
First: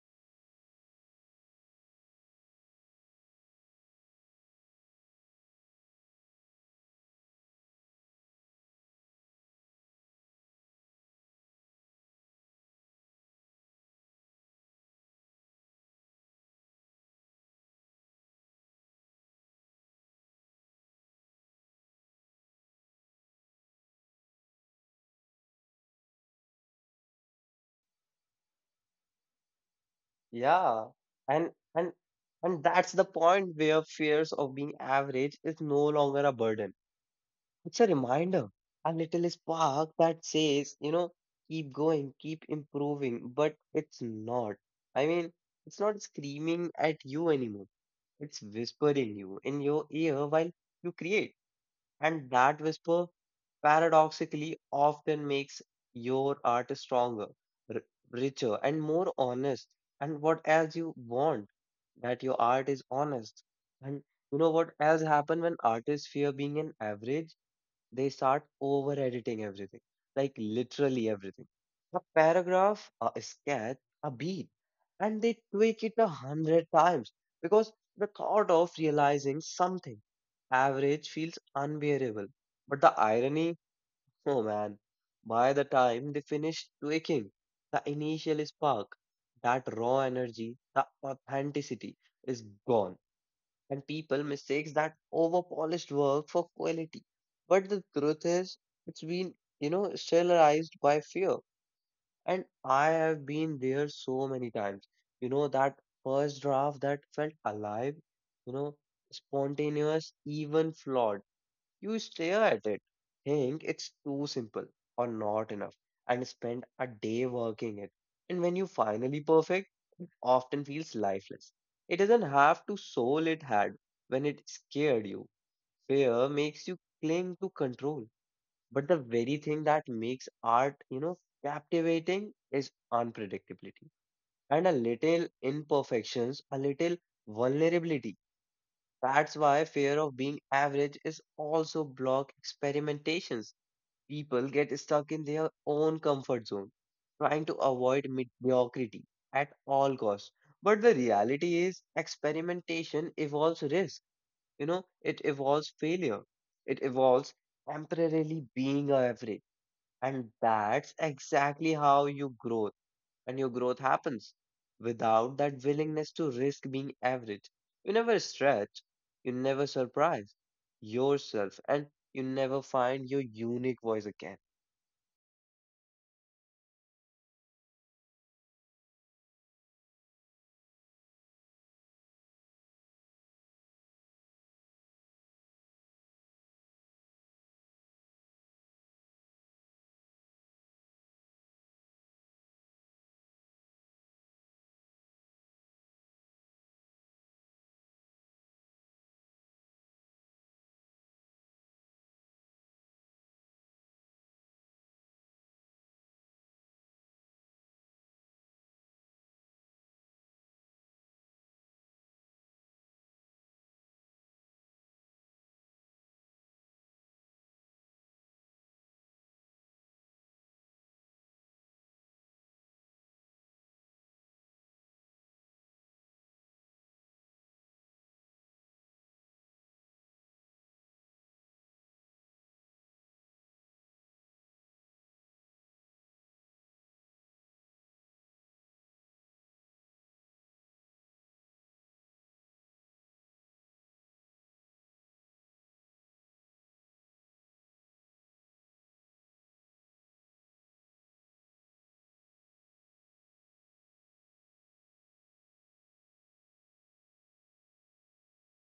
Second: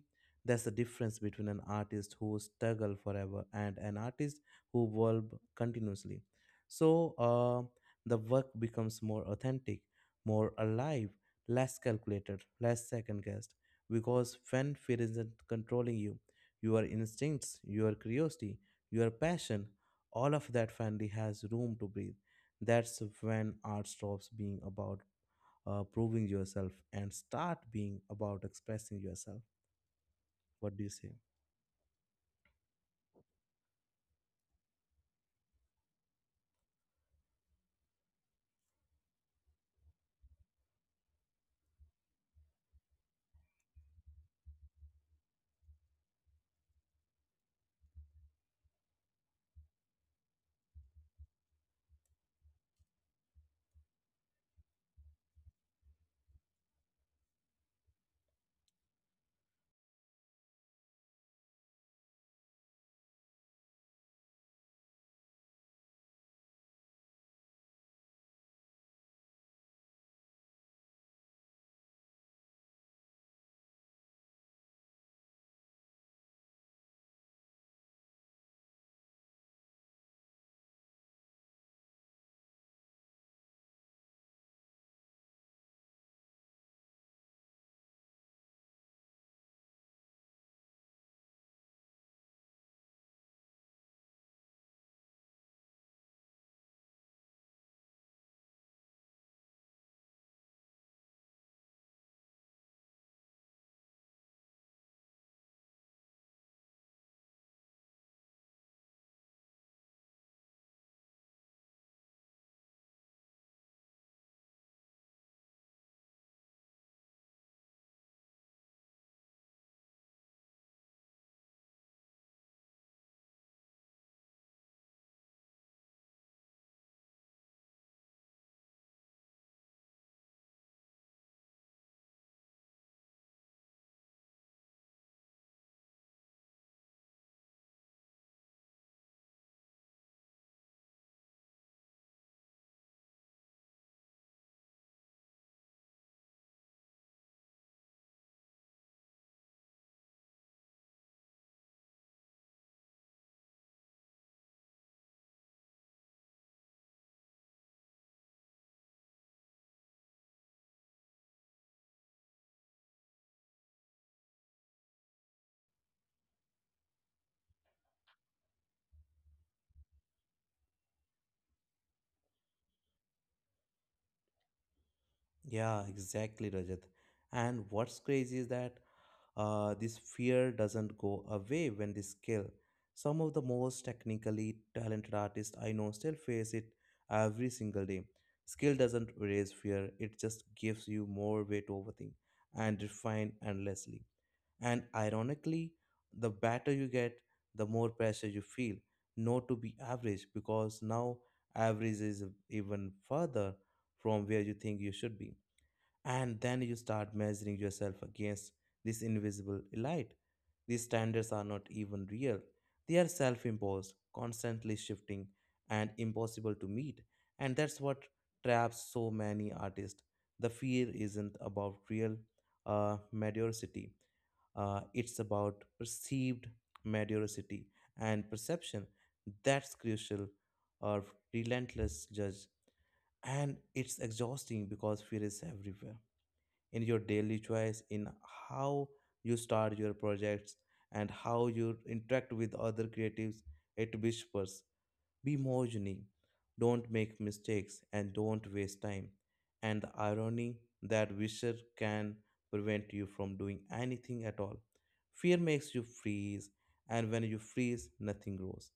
A: that's the difference between an artist who struggle forever and an artist who evolve continuously. So the work becomes more authentic, more alive, less calculated, less second guessed. Because when fear isn't controlling you, your instincts, your curiosity, your passion, all of that finally has room to breathe. That's when art stops being about proving yourself and start being about expressing yourself. What do
B: Yeah,
A: you say?
B: and and and that's the point where fears of being average is no longer a burden. It's a reminder, a little spark that says, you know, keep going, keep improving. But it's not. I mean, it's not screaming at you anymore. It's whispering you in your ear while you create. And that whisper paradoxically often makes your art stronger, r- richer, and more honest. And what else you want that your art is honest? And you know what else happen when artists fear being an average? They start over editing everything, like literally everything. A paragraph, a sketch, a beat, and they tweak it 100 times because the thought of realizing something average feels unbearable. But the irony, oh man, by the time they finish tweaking, the initial spark, that raw energy, the authenticity is gone, and people mistakes that over polished work for quality. But the truth is, it's been, you know, sterilized by fear. And I have been there so many times. You know, that first draft that felt alive, you know, spontaneous, even flawed. You stare at it, think it's too simple or not enough, and spend a day working it. And when you finally perfect, it often feels lifeless. It doesn't have to soul it had when it scared you. Fear makes you cling to control. But the very thing that makes art, you know, captivating is unpredictability and a little imperfections, a little vulnerability. That's why fear of being average is also block experimentations. People get stuck in their own comfort zone, trying to avoid mediocrity at all costs. But the reality is experimentation evolves risk. You know, it evolves failure. It evolves temporarily being average. And that's exactly how you grow and your growth happens. Without that willingness to risk being average, you never stretch, you never surprise yourself, and you never find your unique voice again.
A: Yeah, exactly, Rajat. And what's crazy is that this fear doesn't go away when they scale. Some of the most technically talented artists I know still face it every single day. Skill doesn't erase fear, it just gives you more way to overthink and refine endlessly. And ironically, the better you get, the more pressure you feel not to be average, because now average is even further from where you think you should be, and then you start measuring yourself against this invisible elite. These standards are not even real, they are self imposed, constantly shifting, and impossible to meet. And that's what traps so many artists. The fear isn't about real mediocrity, it's about perceived mediocrity and perception. That's crucial, or relentless judge. And it's exhausting because fear is everywhere, in your daily choice, in how you start your projects and how you interact with other creatives. At whispers, be more unique. Don't make mistakes and don't waste time. And the irony, that wisher can prevent you from doing anything at all. Fear makes you freeze, and when you freeze, nothing grows.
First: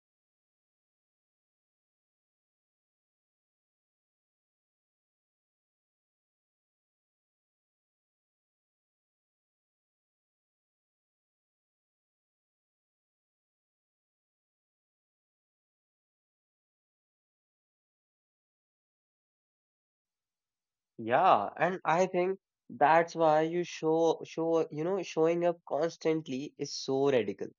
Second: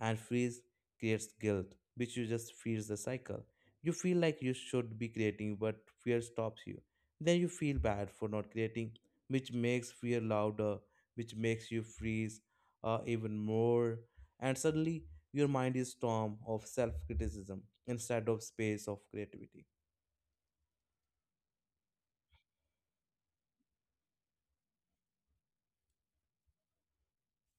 A: And freeze creates guilt, which you just feeds the cycle. You feel like you should be creating, but fear stops you. Then you feel bad for not creating, which makes fear louder, which makes you freeze even more. And suddenly your mind is storm of self-criticism instead of space of creativity.
B: Yeah, and I think that's why you show you know showing up constantly is so radical.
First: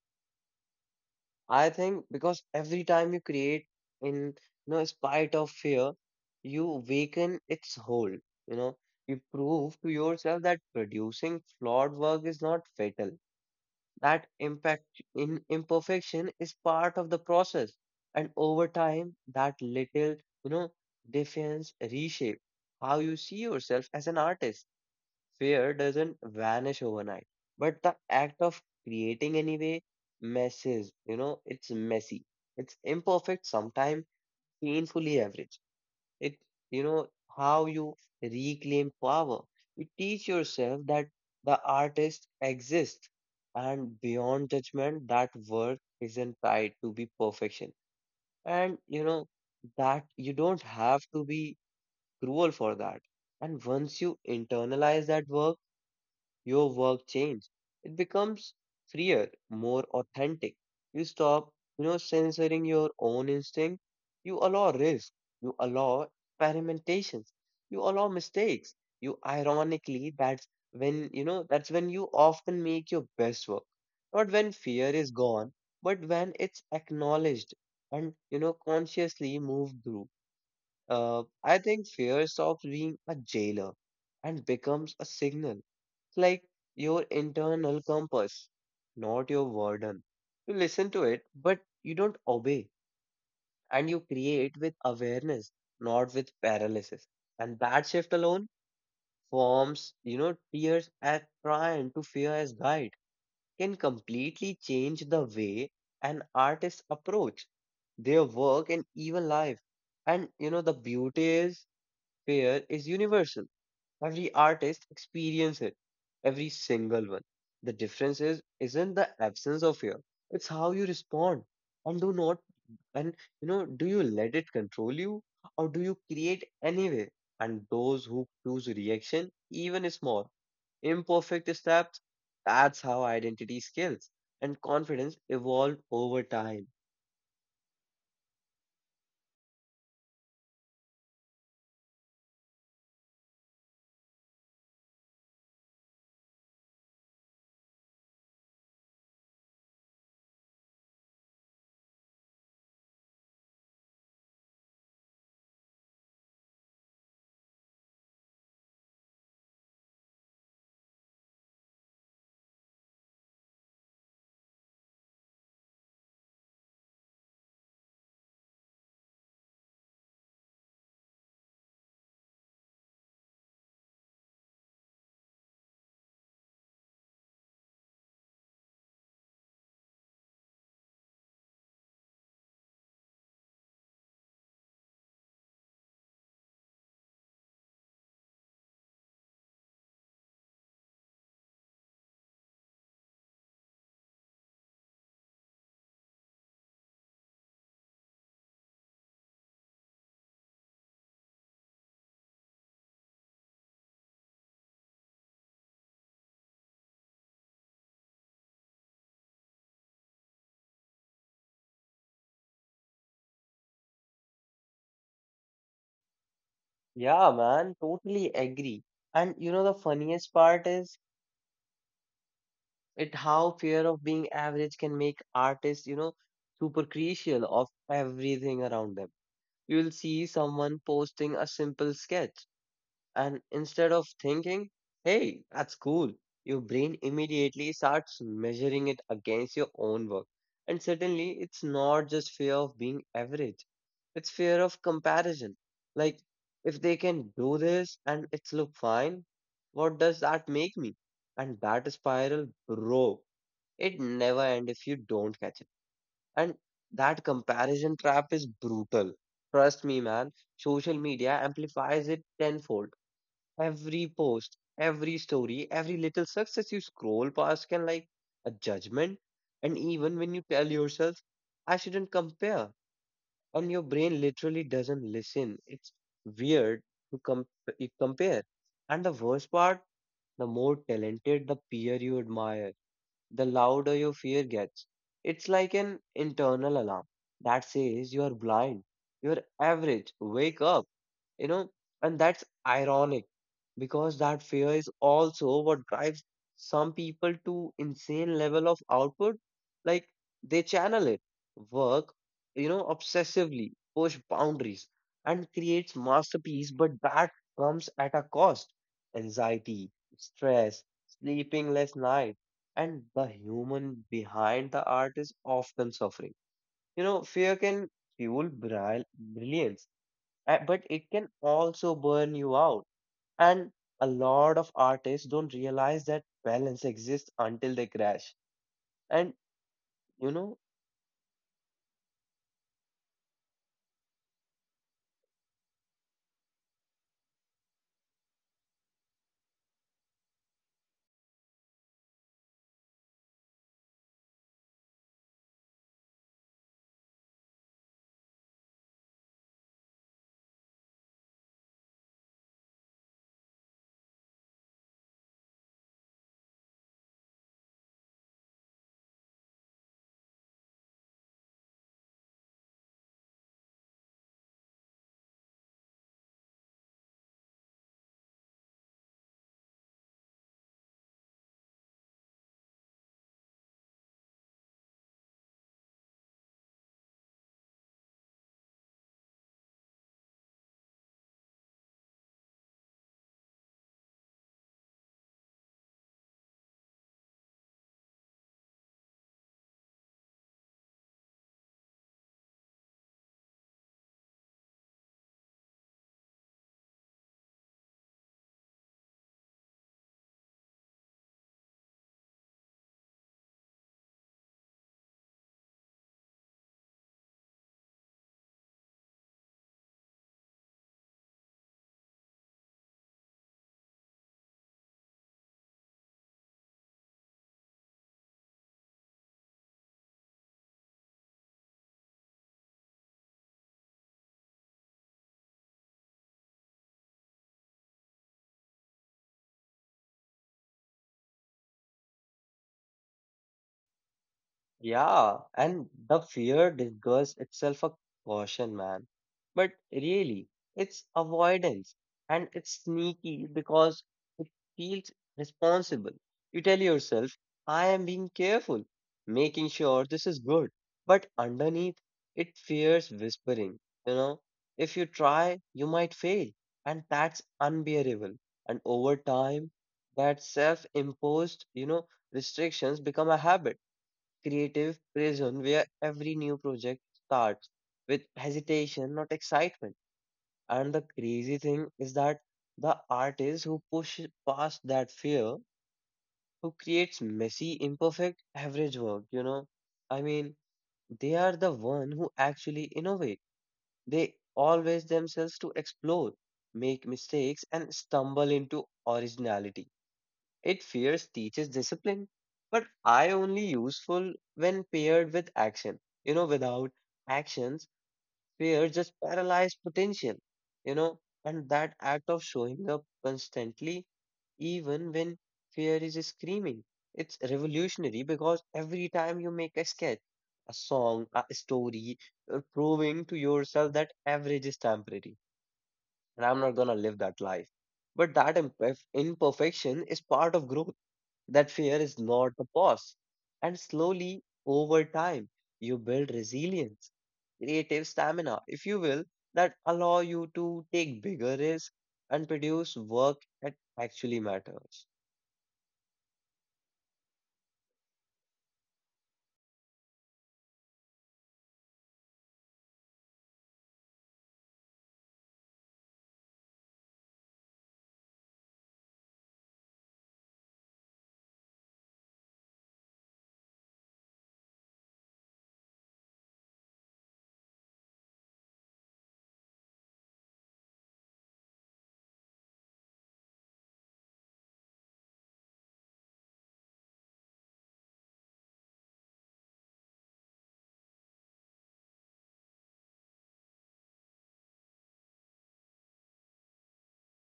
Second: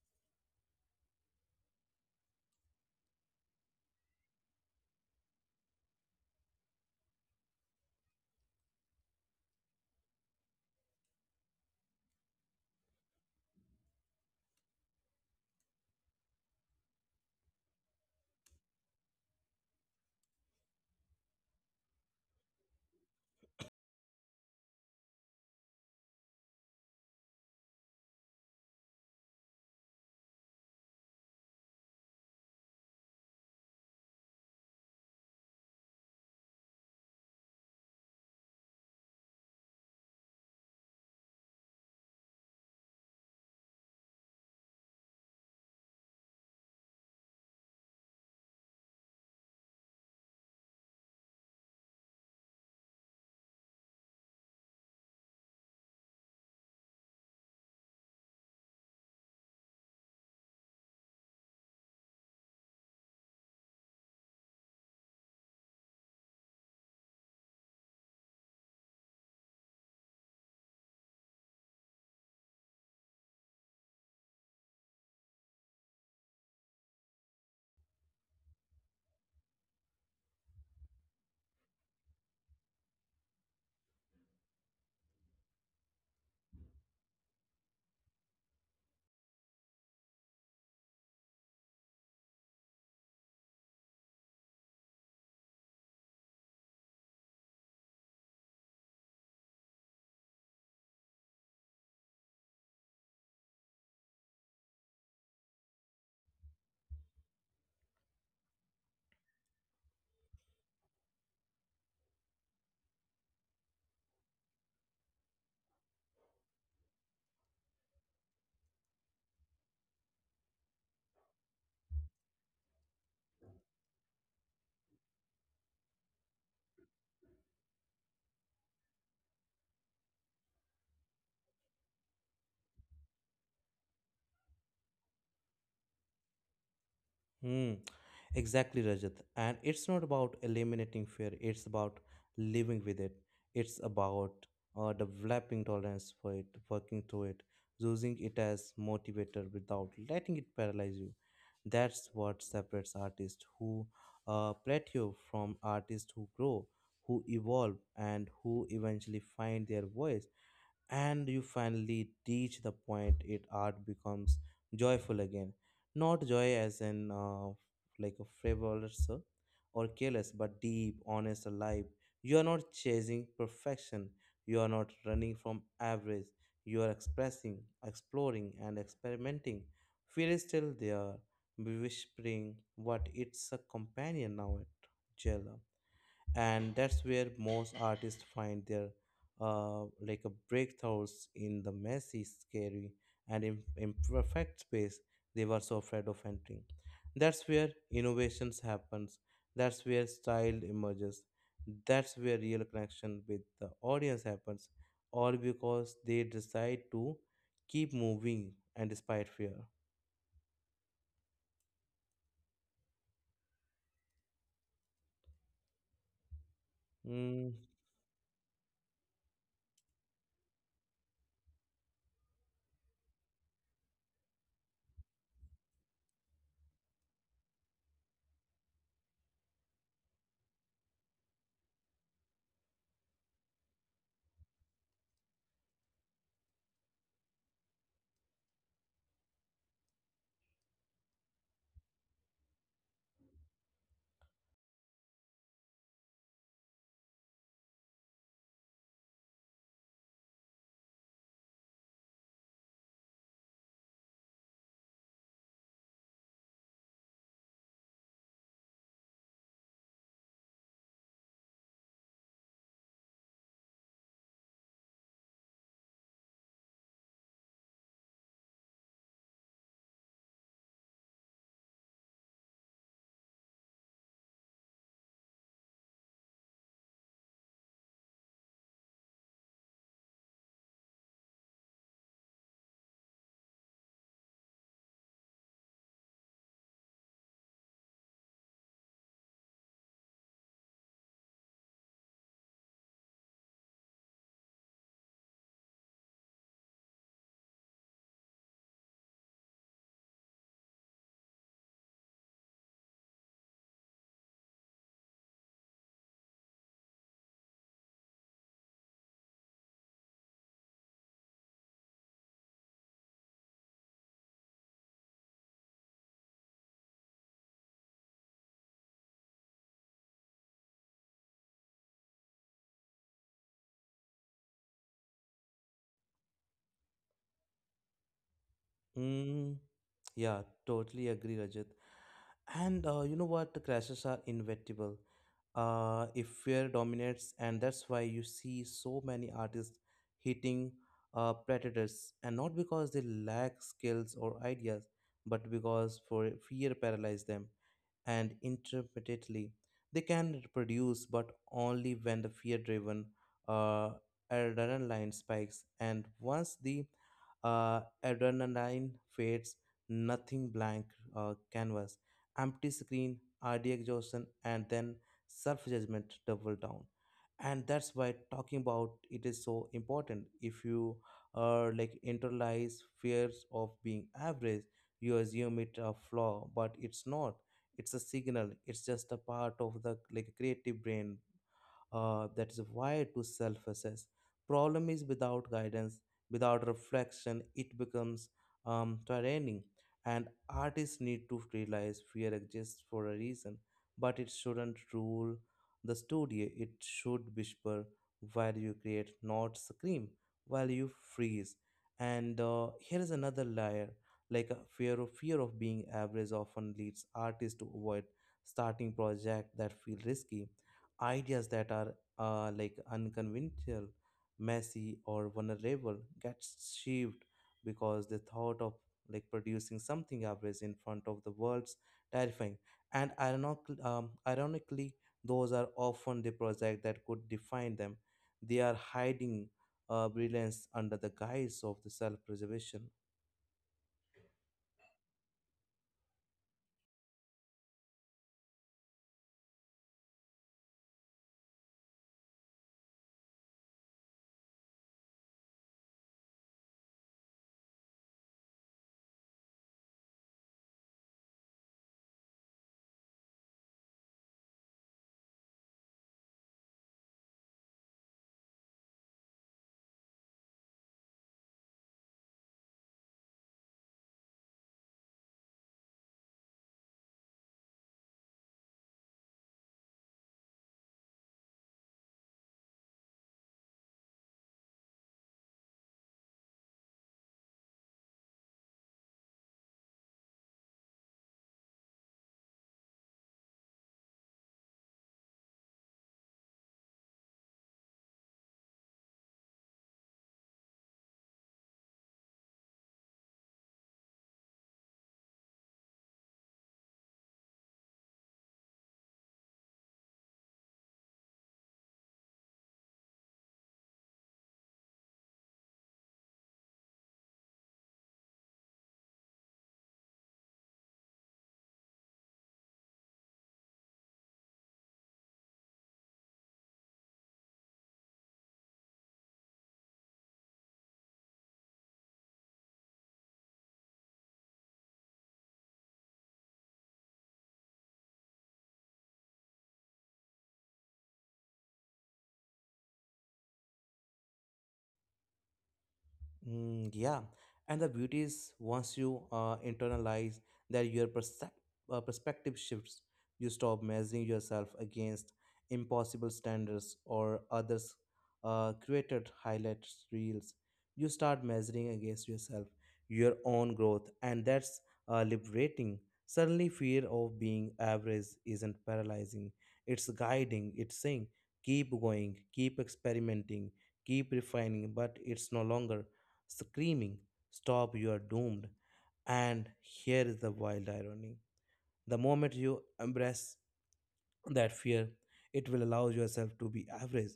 B: I think because every time you create in, you know, spite of fear, you weaken its hold. You know, you prove to yourself that producing flawed work is not fatal. That impact in imperfection is part of the process. And over time, that little, you know, defiance reshape how you see yourself as an artist. Fear doesn't vanish overnight, but the act of creating anyway messes, you know, it's messy. It's imperfect, sometimes painfully average. It, you know, how you reclaim power. You teach yourself that the artist exists and beyond judgment, that work isn't tied to be perfection. And, you know, that you don't have to be cruel for that. And once you internalize that work, your work changes. It becomes freer, more authentic. You stop, you know, censoring your own instinct. You allow risk. You allow experimentations. You allow mistakes. You ironically, that's when, you know, that's when you often make your best work. Not when fear is gone, but when it's acknowledged and, you know, consciously moved through. I think fear stops being a jailer and becomes a signal. It's like your internal compass, not your warden. You listen to it, but you don't obey, and you create with awareness, not with paralysis. And that shift alone forms, you know, tears as trying to fear as guide can completely change the way an artist approach their work and even life. And you know, the beauty is fear is universal. Every artist experience it, every single one. The difference is isn't the absence of fear; it's how you respond and do not and you know do you let it control you or do you create anyway? And those who choose reaction, even small, imperfect steps, that's how identity skills and confidence evolve over time.
A: Hmm. Exactly, Rajat. And it's not about eliminating fear, it's about living with it. It's about developing tolerance for it, working through it, using it as motivator without letting it paralyze you. That's what separates artists who plateau from artists who grow, who evolve, and who eventually find their voice. And you finally reach the point it art becomes joyful again, not joy as in like a frivolous or careless, but deep, honest, alive. You are not chasing perfection, you are not running from average, you are expressing, exploring, and experimenting. Fear is still there, whispering, but it's a companion now, at jailer. And that's where most artists find their like a breakthroughs, in the messy, scary, and imperfect space they were so afraid of entering. That's where innovations happens, that's where style emerges, that's where real connection with the audience happens, all because they decide to keep moving and despite fear.
B: Yeah,
A: Hmm.
B: man, totally agree. And you know the funniest part is it how fear of being average can make artists, you know, super crucial of everything around them. You will see someone posting a simple sketch, and instead of thinking, hey, that's cool, your brain immediately starts measuring it against your own work. And suddenly it's not just fear of being average, it's fear of comparison. Like, if they can do this and it's look fine, what does that make me? And that spiral, bro, it never ends if you don't catch it. And that comparison trap is brutal. Trust me, man. Social media amplifies it tenfold. Every post, every story, every little success you scroll past can like a judgment. And even when you tell yourself, I shouldn't compare, and your brain literally doesn't listen. It's weird to compare. And the worst part, the more talented the peer you admire, the louder your fear gets. It's like an internal alarm that says you are blind, you are average, wake up, you know and that's ironic because that fear is also what drives some people to insane level of output, like they channel it, work, obsessively push boundaries and creates masterpiece, but that comes at a cost: anxiety, stress, sleeping less night, and the human behind the art is often suffering. You know, fear can fuel brilliance, but it can also burn you out. And a lot of artists don't realize that balance exists until they crash. And
A: Mm,
B: you
A: yeah,
B: know,
A: totally agree, Rajat. And you know what? The crashes are inevitable. If fear dominates, and that's why you see so many artists hitting predators, and not because they lack skills or ideas, but because for fear paralyzed them and intermittently. They can reproduce, but only when the fear driven uh, adrenaline spikes. And once the adrenaline fades, nothing, blank canvas, empty screen, RD exhaustion, and then self judgment double down. And that's why talking about it is so important. If you are like internalize fears of being average, you assume it a flaw, but it's not, it's a signal, it's just a part of the like creative brain that is why to self-assess. Problem is without guidance, without reflection, it becomes tyranny. And artists need to realize fear exists for a reason, but it shouldn't rule the studio. It should whisper while you create, not scream while you freeze. And here is another layer, like a fear of being average often leads artists to avoid starting projects that feel risky, ideas that are like unconventional, messy, or vulnerable get shelved because the thought of like producing something average in front of the world's terrifying. And ironically, those are often the project that could define them. They are hiding brilliance under the guise of the self-preservation.
B: yeah, and the fear disguises itself a caution, man. But really, it's avoidance, and it's sneaky because it feels responsible. You tell yourself, I am being careful, making sure this is good. But underneath, it fears whispering, you know, if you try, you might fail. And that's unbearable. And over time, that self-imposed, you know, restrictions become a habit, creative prison where every new project starts with hesitation, not excitement. And the crazy thing is that the artists who push past that fear, who creates messy, imperfect, average work, you know, I mean, they are the one who actually innovate. They always themselves to explore, make mistakes, and stumble into originality. It fears teaches discipline, but I only useful when paired with action. You know, without actions, fear just paralyzes potential. You know, and that act of showing up constantly, even when fear is screaming, it's revolutionary because every time you make a sketch, a song, a story, you're proving to yourself that average is temporary, and I'm not gonna live that life. But that imperfection is part of growth, that fear is not the boss. And slowly, over time, you build resilience, creative stamina, if you will, that allow you to take bigger risks and produce work that actually matters.
A: Mm, yeah, and the beauty is once you internalize that your perspective shifts, you stop measuring yourself against impossible standards or others' created highlights reels. You start measuring against yourself, your own growth, and that's liberating. Suddenly, fear of being average isn't paralyzing. It's guiding. It's saying, keep going, keep experimenting, keep refining, but it's no longer screaming, stop, you are doomed. And here is the wild irony, the moment you embrace that fear, it will allow yourself to be average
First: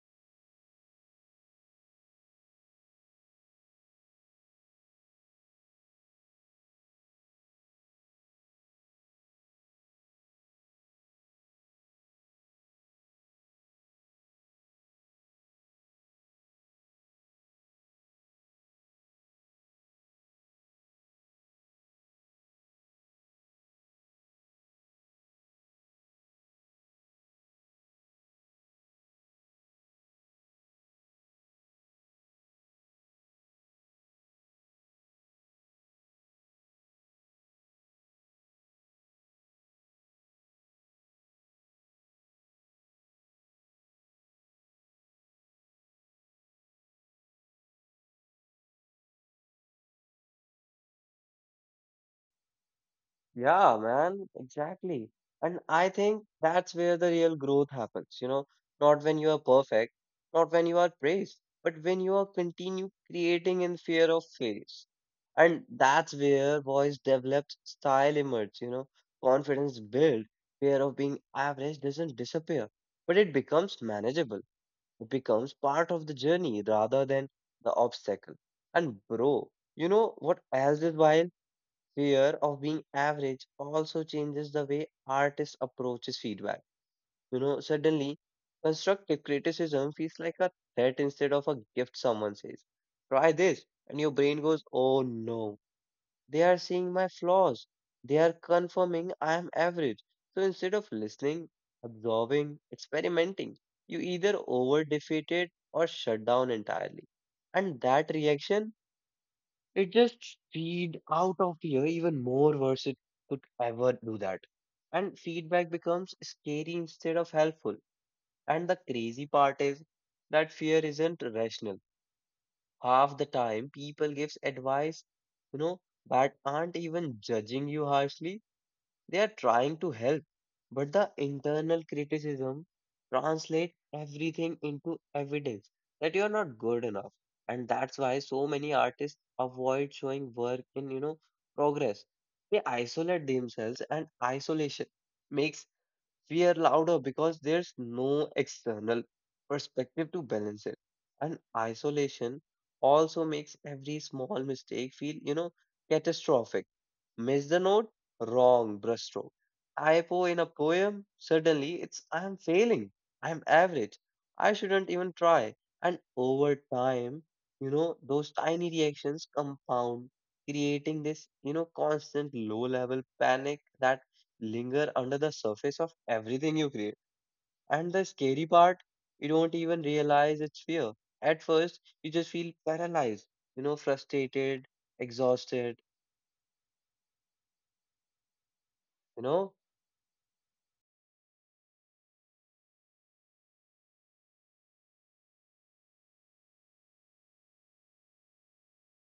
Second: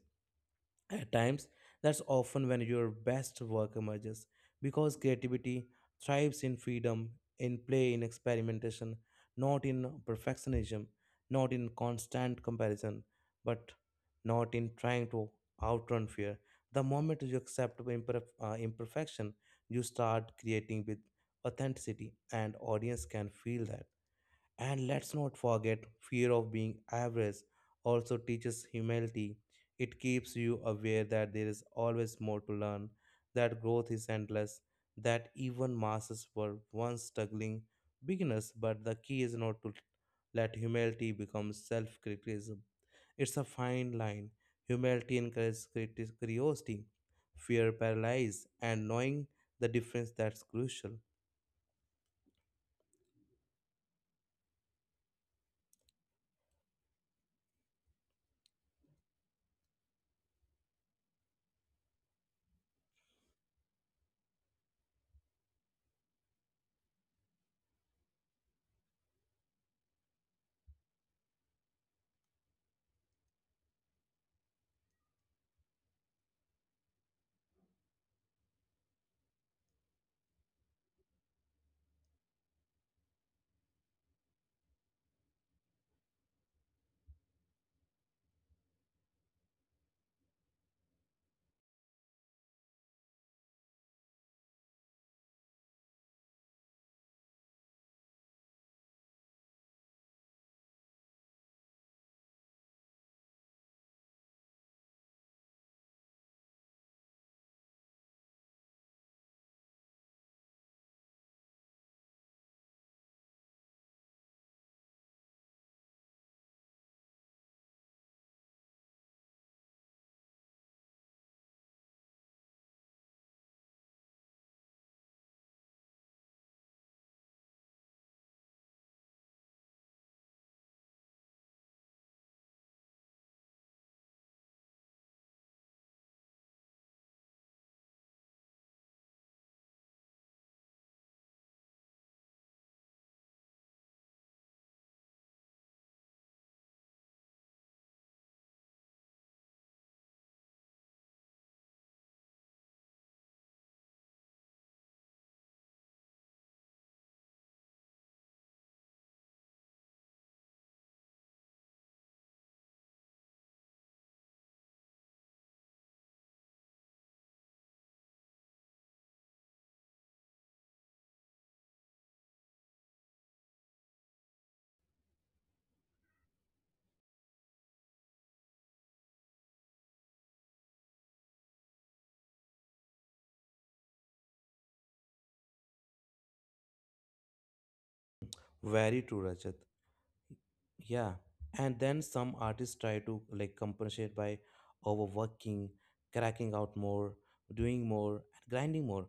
A: at times, that's often when your best work emerges because creativity thrives in freedom, in play, in experimentation, not in perfectionism, not in constant comparison, but not in trying to outrun fear. The moment you accept imperfection, you start creating with authenticity, and audience can feel that. And let's not forget, fear of being average also teaches humility. It keeps you aware that there is always more to learn, that growth is endless, that even masses were once struggling beginners, but the key is not to let humility become self criticism. It's a fine line. Humility encourages curiosity, fear paralyzes, and knowing the difference, that's crucial.
B: Yeah, man, exactly. And I think that's where the real growth happens, you know, not when you are perfect, not when you are praised, but when you are continue creating in fear of failures. And that's where voice develops, style emerges, you know, confidence build, fear of being average doesn't disappear, but it becomes manageable. It becomes part of the journey rather than the obstacle. And bro, you know what else is wild? Fear of being average also changes the way artists approaches feedback. You know, suddenly constructive criticism feels like a threat instead of a gift. Someone says, try this, and your brain goes, oh no, they are seeing my flaws. They are confirming I am average. So instead of listening, absorbing, experimenting, you either over defeat it or shut down entirely. And that reaction, it just feed out of here even more worse it could ever do that. And feedback becomes scary instead of helpful. And the crazy part is that fear isn't rational. Half the time people gives advice, you know, that aren't even judging you harshly. They are trying to help, but the internal criticism translate everything into evidence that you are not good enough. And that's why so many artists avoid showing work in, you know, progress. They isolate themselves, and isolation makes fear louder because there's no external perspective to balance it. And isolation also makes every small mistake feel, you know, catastrophic. Miss the note, wrong brushstroke, typo in a poem, suddenly it's I'm failing, I'm average, I shouldn't even try. And over time, you know, those tiny reactions compound, creating this, you know, constant low level panic that linger under the surface of everything you create. And the scary part, you don't even realize it's fear. At first, you just feel paralyzed, you know, frustrated, exhausted,
A: Very true,
B: you know.
A: Rajat. Yeah, and then some artists try to like compensate by overworking, cracking out more, doing more, and grinding more.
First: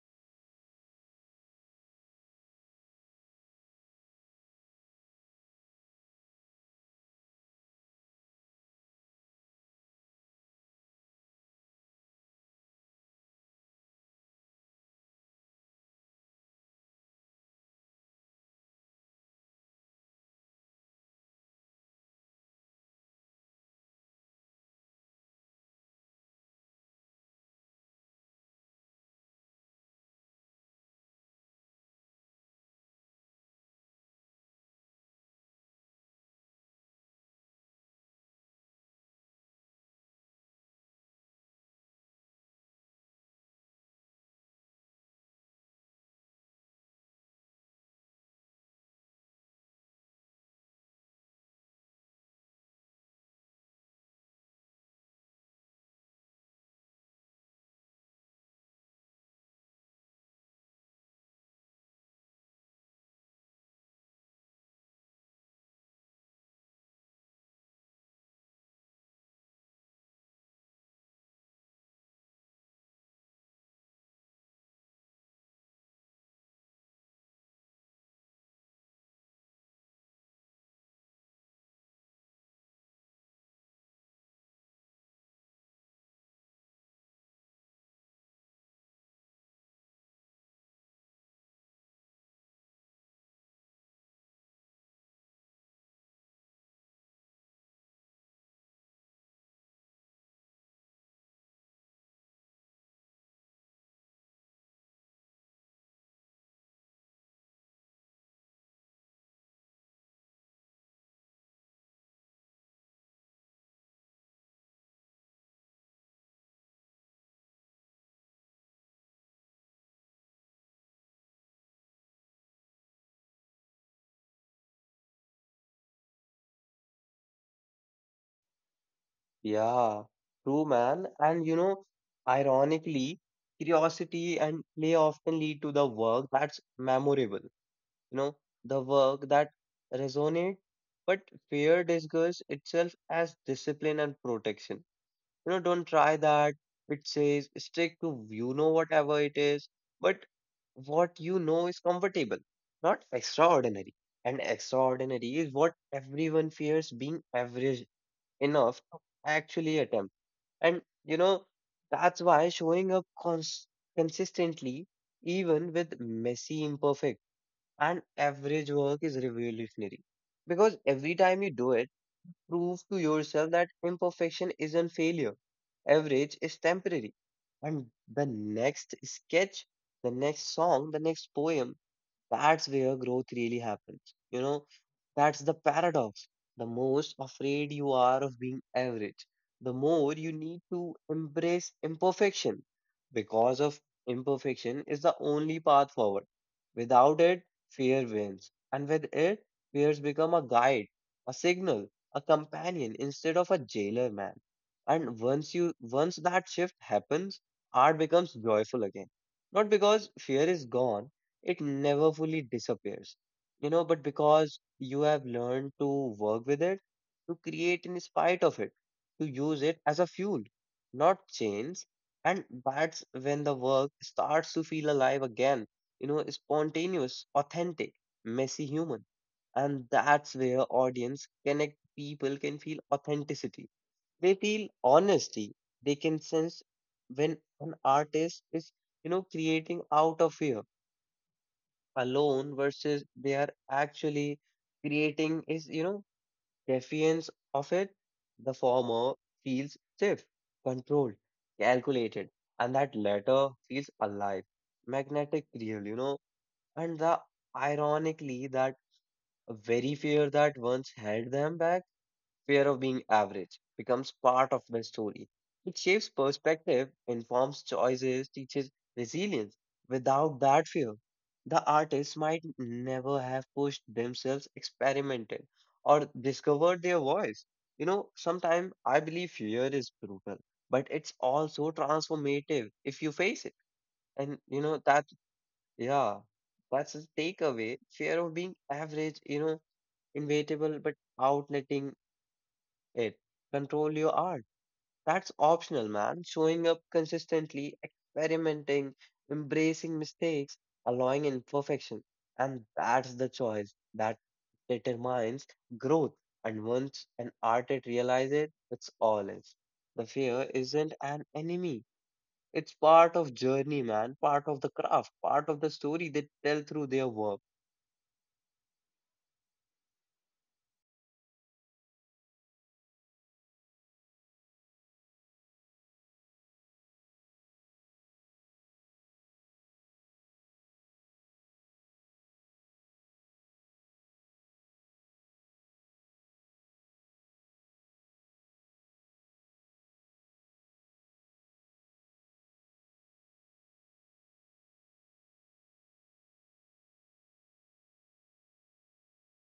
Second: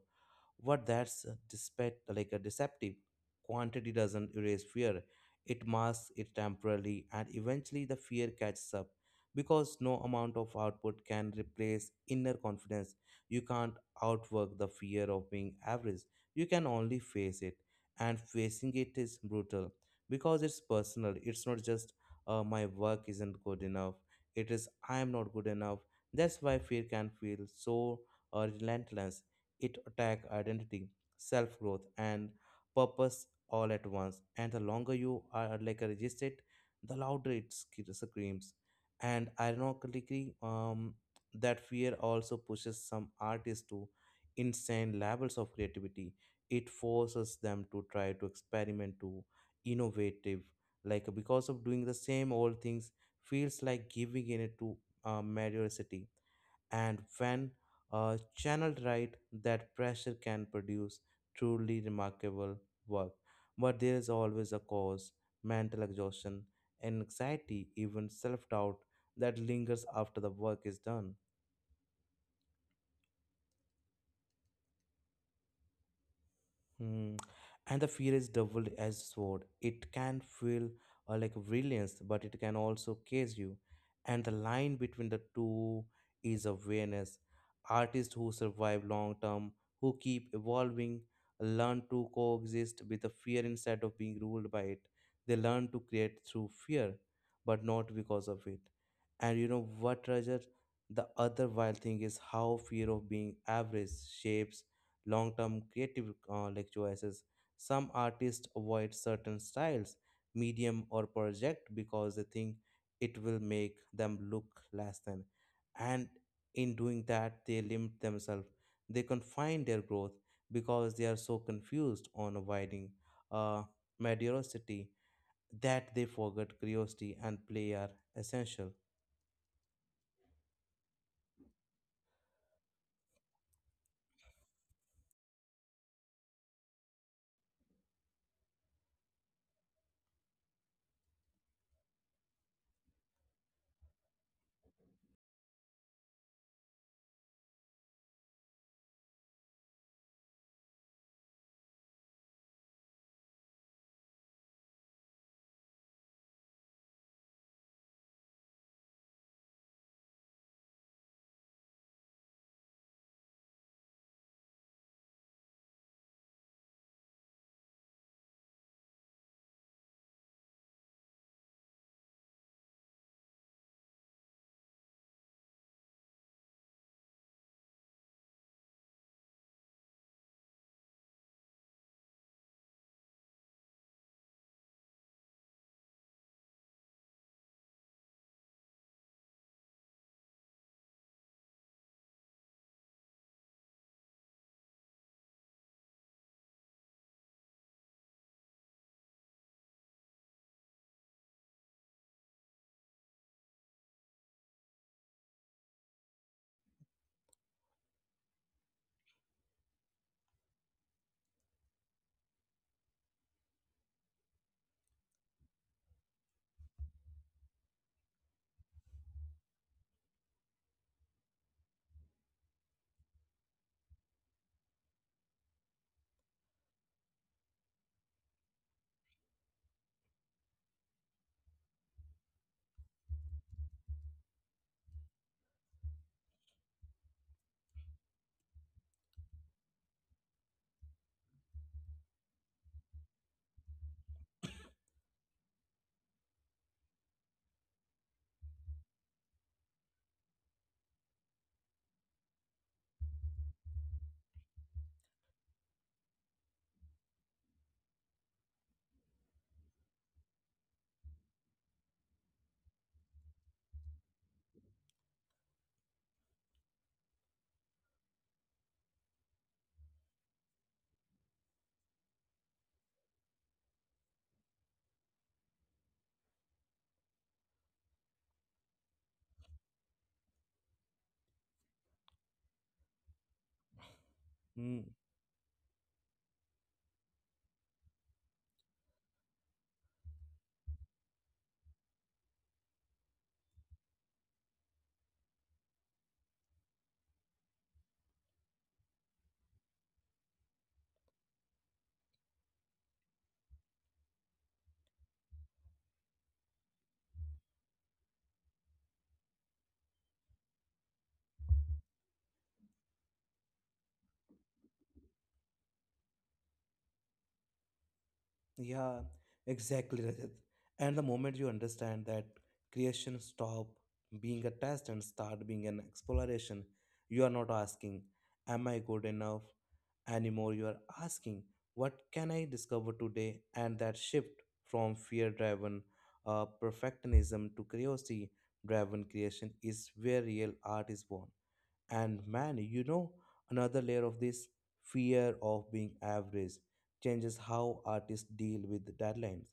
A: What that's despite like a deceptive. Quantity doesn't erase fear. It masks it temporarily and eventually the fear catches up because no amount of output can replace inner confidence. You can't outwork the fear of being average. You can only face it. And facing it is brutal because it's personal. It's not just my work isn't good enough. It is I am not good enough. That's why fear can feel so relentless, it attack identity, self growth, and purpose all at once. And the longer you are like resist it, the louder it screams. And that fear also pushes some artists to insane levels of creativity. It forces them to try to experiment, to innovative. Like because of doing the same old things, feels like giving in it to mediocrity, and when channeled right, that pressure can produce truly remarkable work. But there is always a cause, mental exhaustion, anxiety, even self doubt that lingers after the work is done. Hmm. And the fear is doubled as sword. It can feel like brilliance, but it can also case you. And the line between the two is awareness. Artists who survive long term, who keep evolving, learn to coexist with the fear instead of being ruled by it. They learn to create through fear, but not because of it. And you know what, Roger? The other wild thing is how fear of being average shapes long term creative like choices. Some artists avoid certain styles, medium, or project because they think it will make them look less than. And in doing that, they limit themselves. They confine their growth because they are so confused on avoiding uh, mediocrity that they forget curiosity and play are essential.
B: Yeah, true, man. And, you know, ironically, curiosity and play often lead to the work that's memorable, you know, the work that resonates. But fear disguises itself as discipline and protection, you know, don't try that, it says, stick to, you know, whatever it is, but what you know is comfortable, not extraordinary. And extraordinary is what everyone fears being average enough to actually attempt. And you know, that's why showing up consistently, even with messy, imperfect, and average work is revolutionary. Because every time you do it, prove to yourself that imperfection isn't failure. Average is temporary. And the next sketch, the next song, the next poem, that's where growth really happens. You know, that's the paradox. The most afraid you are of being average, the more you need to embrace imperfection, because of imperfection is the only path forward. Without it, fear wins. And with it, fears become a guide, a signal, a companion instead of a jailer, man. And once that shift happens, art becomes joyful again. Not because fear is gone, it never fully disappears, you know, but because you have learned to work with it, to create in spite of it, to use it as a fuel, not chains. And that's when the work starts to feel alive again, you know, spontaneous, authentic, messy, human. And that's where audience connect, people can feel authenticity. They feel honesty. They can sense when an artist is, you know, creating out of fear alone versus they are actually creating is, you know, defiance of it. The former feels safe, controlled, calculated, and that latter feels alive, magnetic, real, you know. And the ironically, that very fear that once held them back, fear of being average, becomes part of my story. It shapes perspective, informs choices, teaches resilience. Without that fear, the artist might never have pushed themselves, experimented, or discovered their voice. You know, sometimes I believe fear is brutal, but it's also transformative if you face it. And you know,
A: Hmm.
B: that, yeah, that's the takeaway. Fear of being average, you know, inevitable, but outletting it, control your art, that's optional, man. Showing up consistently, experimenting, embracing mistakes, allowing imperfection. And that's the choice that determines growth. And once an artist realizes it, it's all is. The fear isn't an enemy. It's part of journey, man, part of the craft, part of the story they tell through their work.
A: Yeah, exactly, Rajat. And the moment you understand that creation stop being a test and start being an exploration, you are not asking, am I good enough anymore? You are asking, what can I discover today? And that shift from fear driven perfectionism to curiosity driven creation is where real art is born. And man, you know, another layer of this, fear of being average changes how artists deal with deadlines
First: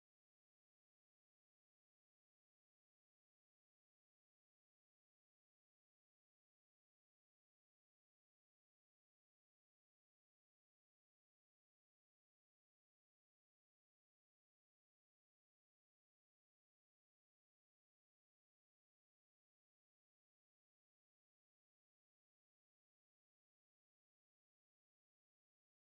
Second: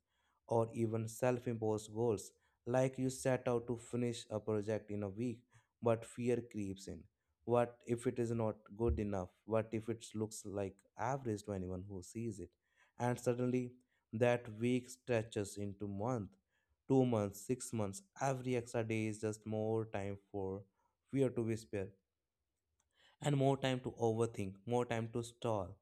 A: or even self imposed goals. Like you set out to finish a project in a week, but fear creeps in. What if it is not good enough? What if it looks like average to anyone who sees it? And suddenly, that week stretches into month, 2 months, 6 months. Every extra day is just more time for fear to whisper and more time to overthink, more time to stall,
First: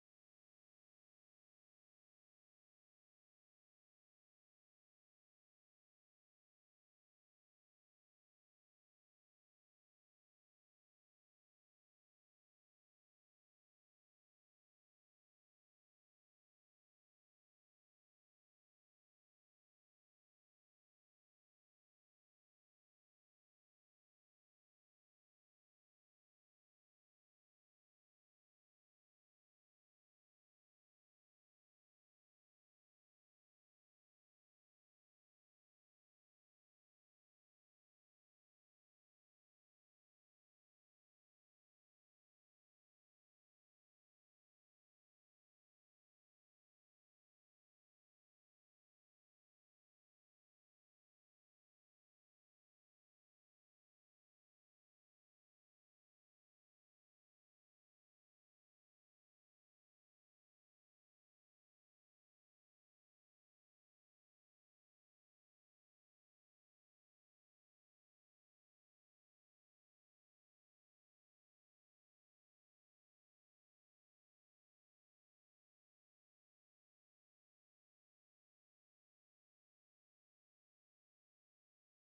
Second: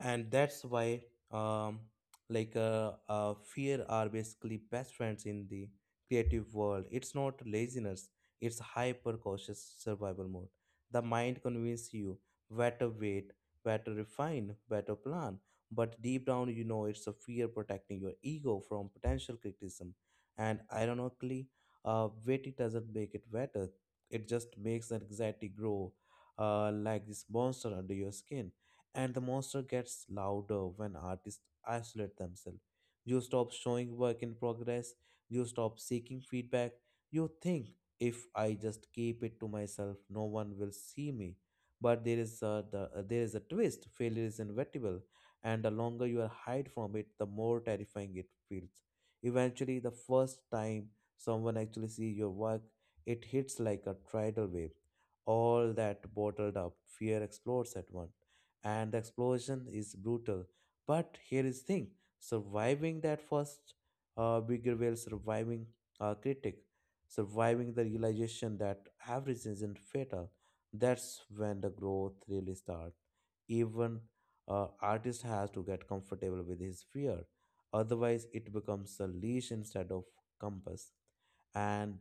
A: and that's why um fear are basically best friends in the creative world. It's not laziness, it's hyper cautious survival mode. The mind convinces you better wait, better refine, better plan, but deep down you know it's a fear protecting your ego from potential criticism. And ironically, waiting doesn't make it better, it just makes anxiety grow, like this monster under your skin. And the monster gets louder when artists isolate themselves. You stop showing work in progress, you stop seeking feedback, you think if I just keep it to myself, no one will see me. But there is a twist: failure is inevitable, and the longer you are hide from it, the more terrifying it feels. Eventually, the first time someone actually sees your work, it hits like a tidal wave. All that bottled up fear explodes at once and the explosion is brutal. But here is thing: surviving that first big reveal, surviving a critic, surviving the realization that average isn't fatal. That's when the growth really starts, even artist has to get comfortable with his fear, otherwise it becomes a leash instead of compass. And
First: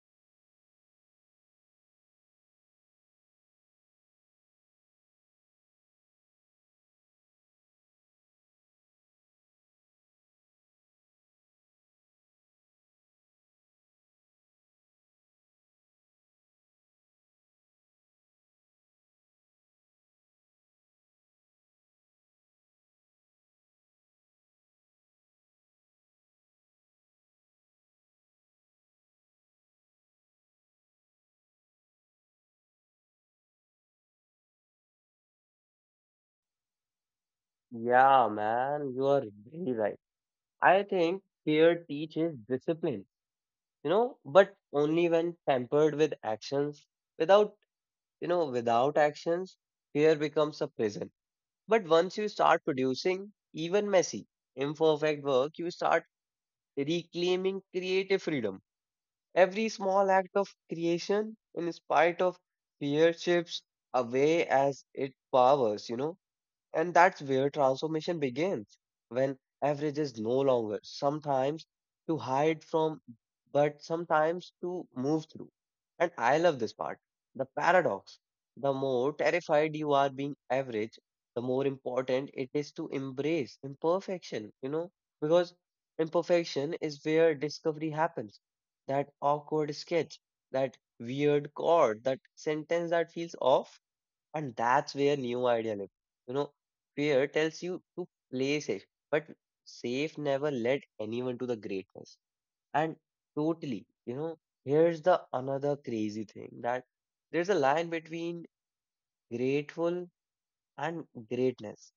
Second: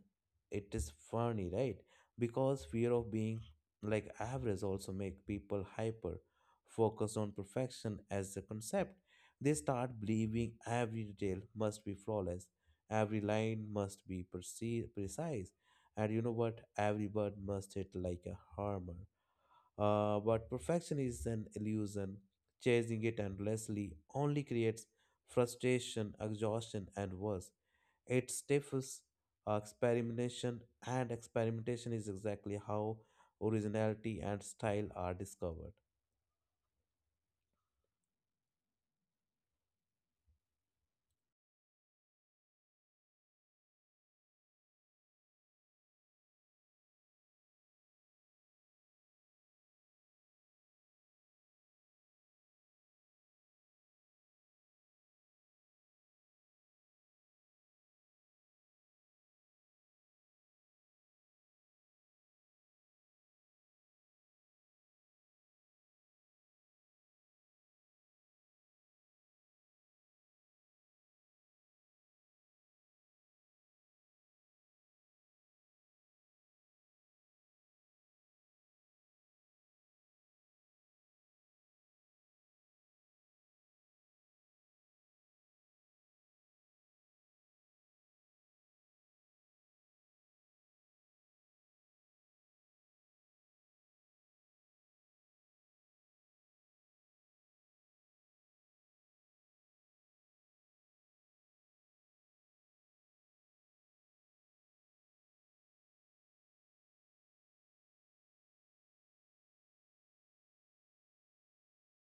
A: it is funny, right? Because fear of being like average also make people hyper focused on perfection as a concept. They start believing every detail must be flawless, every line must be precise, and you know what, every word must hit like a hammer. But perfection is an illusion. Chasing it endlessly only creates frustration, exhaustion, and worse. It stifles experimentation, and experimentation is exactly how originality and style are discovered.
B: Yeah, man, you are very right. I think fear teaches discipline, you know, but only when pampered with actions. Without, you know, without actions, fear becomes a prison. But once you start producing, even messy, imperfect work, you start reclaiming creative freedom. Every small act of creation, in spite of fear, shifts away as it powers, you know, and that's where transformation begins, when average is no longer sometimes to hide from, but sometimes to move through. And I love this part, the paradox. The more terrified you are being average, the more important it is to embrace imperfection, you know, because imperfection is where discovery happens. That awkward sketch, that weird chord, that sentence that feels off, and that's where new idea live. You know, fear tells you to play safe, but safe never led anyone to the greatness. And totally, you know, here's the another crazy thing that there's a line between grateful and greatness.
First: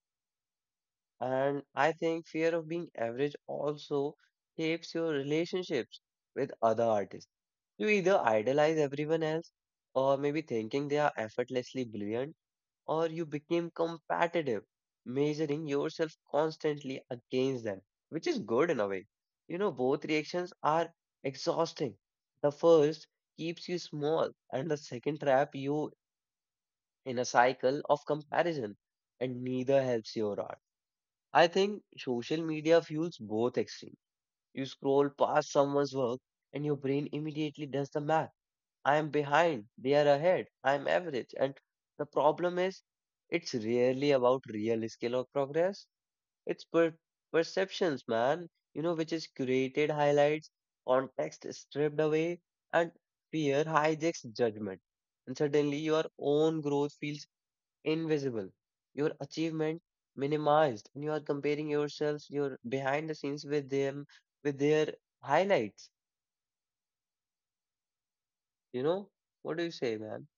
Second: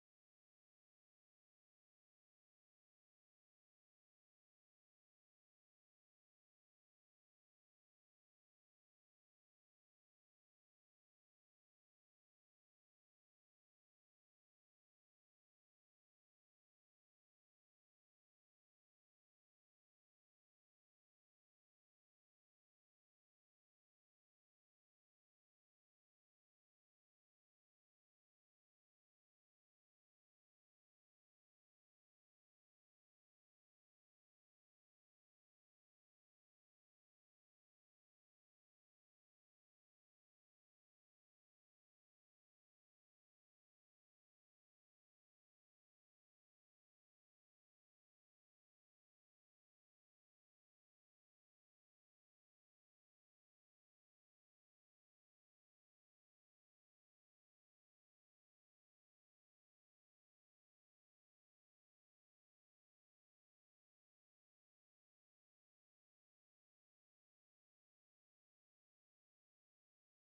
B: And I think fear of being average also shapes your relationships with other artists. You either idolize everyone else, or maybe thinking they are effortlessly brilliant, or you became competitive, measuring yourself constantly against them, which is good in a way. You know, both reactions are exhausting. The first keeps you small, and the second trap you in a cycle of comparison, and neither helps your art. I think social media fuels both extremes. You scroll past someone's work, and your brain immediately does the math: I am behind, they are ahead, I am average. And the problem is, it's rarely about real skill or progress. It's perceptions, man, you know, which is curated highlights, context stripped away, and fear hijacks judgment. And suddenly, your own growth feels invisible, your achievement minimized, and you are comparing yourselves, your behind the scenes with them, with their highlights. You know, what do you say, man?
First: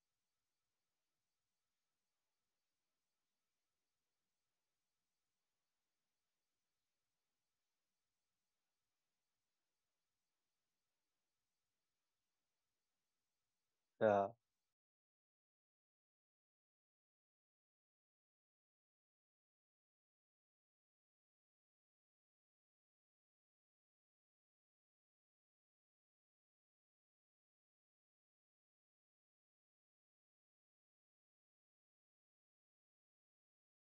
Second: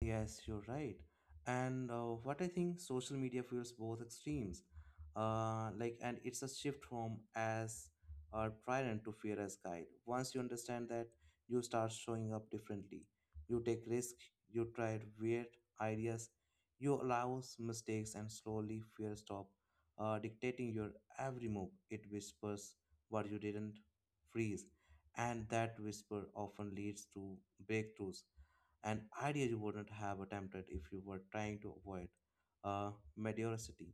A: Yes, you're right. And what I think social media fuels both extremes. Like, and it's a shift from as our tyrant to fear as guide. Once you understand that, you start showing up differently. You take risks,
B: Yeah.
A: you try weird ideas, you allow mistakes, and slowly fear stop dictating your every move. It whispers what you didn't freeze, and that whisper often leads to breakthroughs and ideas you wouldn't have attempted if you were trying to avoid uh, mediocrity.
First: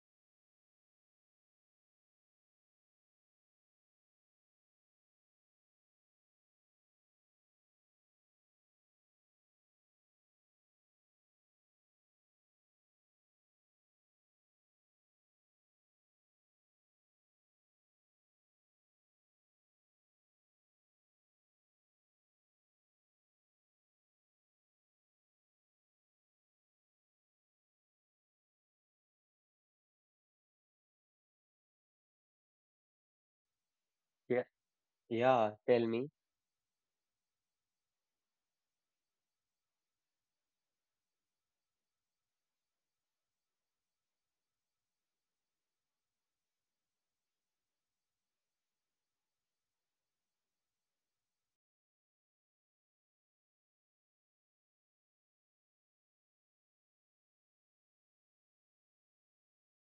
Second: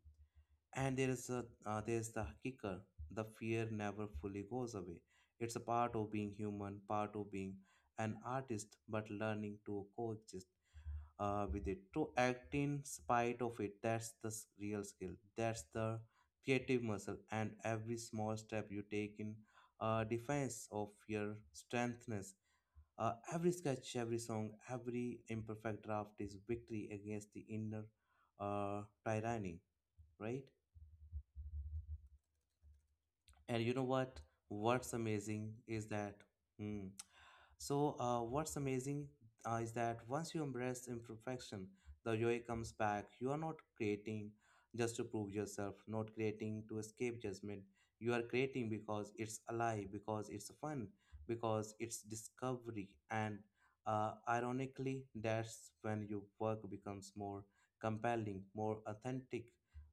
A: And there is the kicker: the fear never fully goes away. It's a part of being human, part of being an artist, but learning to coexist with it, to act in spite of it. Real skill. That's the creative muscle, and every small step you take in defense of your strengthness, every sketch, every song, every imperfect draft is victory against the inner tyranny, right? And you know what? What's
B: Yeah,
A: amazing
B: tell
A: is
B: me.
A: that. Hmm. So, what's amazing is that once you embrace imperfection, the joy comes back. You are not creating just to prove yourself, not creating to escape judgment. You are creating because it's alive, because it's fun, because it's discovery. And ironically, that's when your work becomes more compelling, more authentic,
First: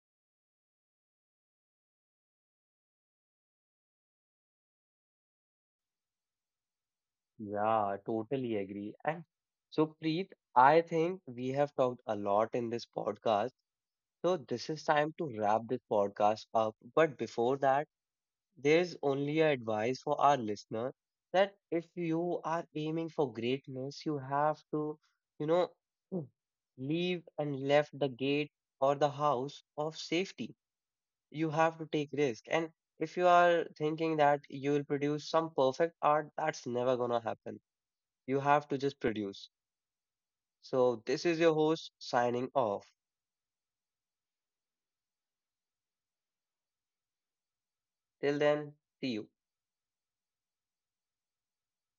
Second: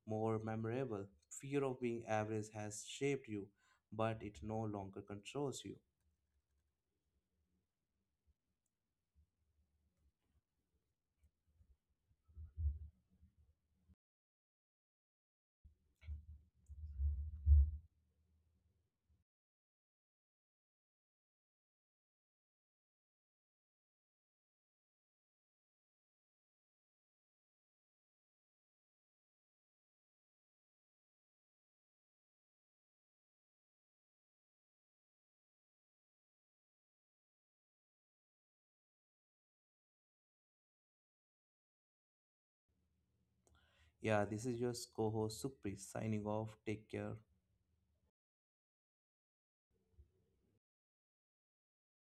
A: more memorable. Fear of being average has shaped you, but it no longer controls you.
B: Yeah, totally agree. And so, Preet, I think we have talked a lot in this podcast. So, this is time to wrap this podcast up. But before that, there's only a advice for our listener that if you are aiming for greatness, you have to, you know, leave and left the gate or the house of safety, you have to take risk, and if you are thinking that you will produce some perfect art, that's never gonna happen. You have to just produce. So this is your host signing off.
A: Yeah, this is your co host Supreet signing off. Take care.
B: Till then, see you.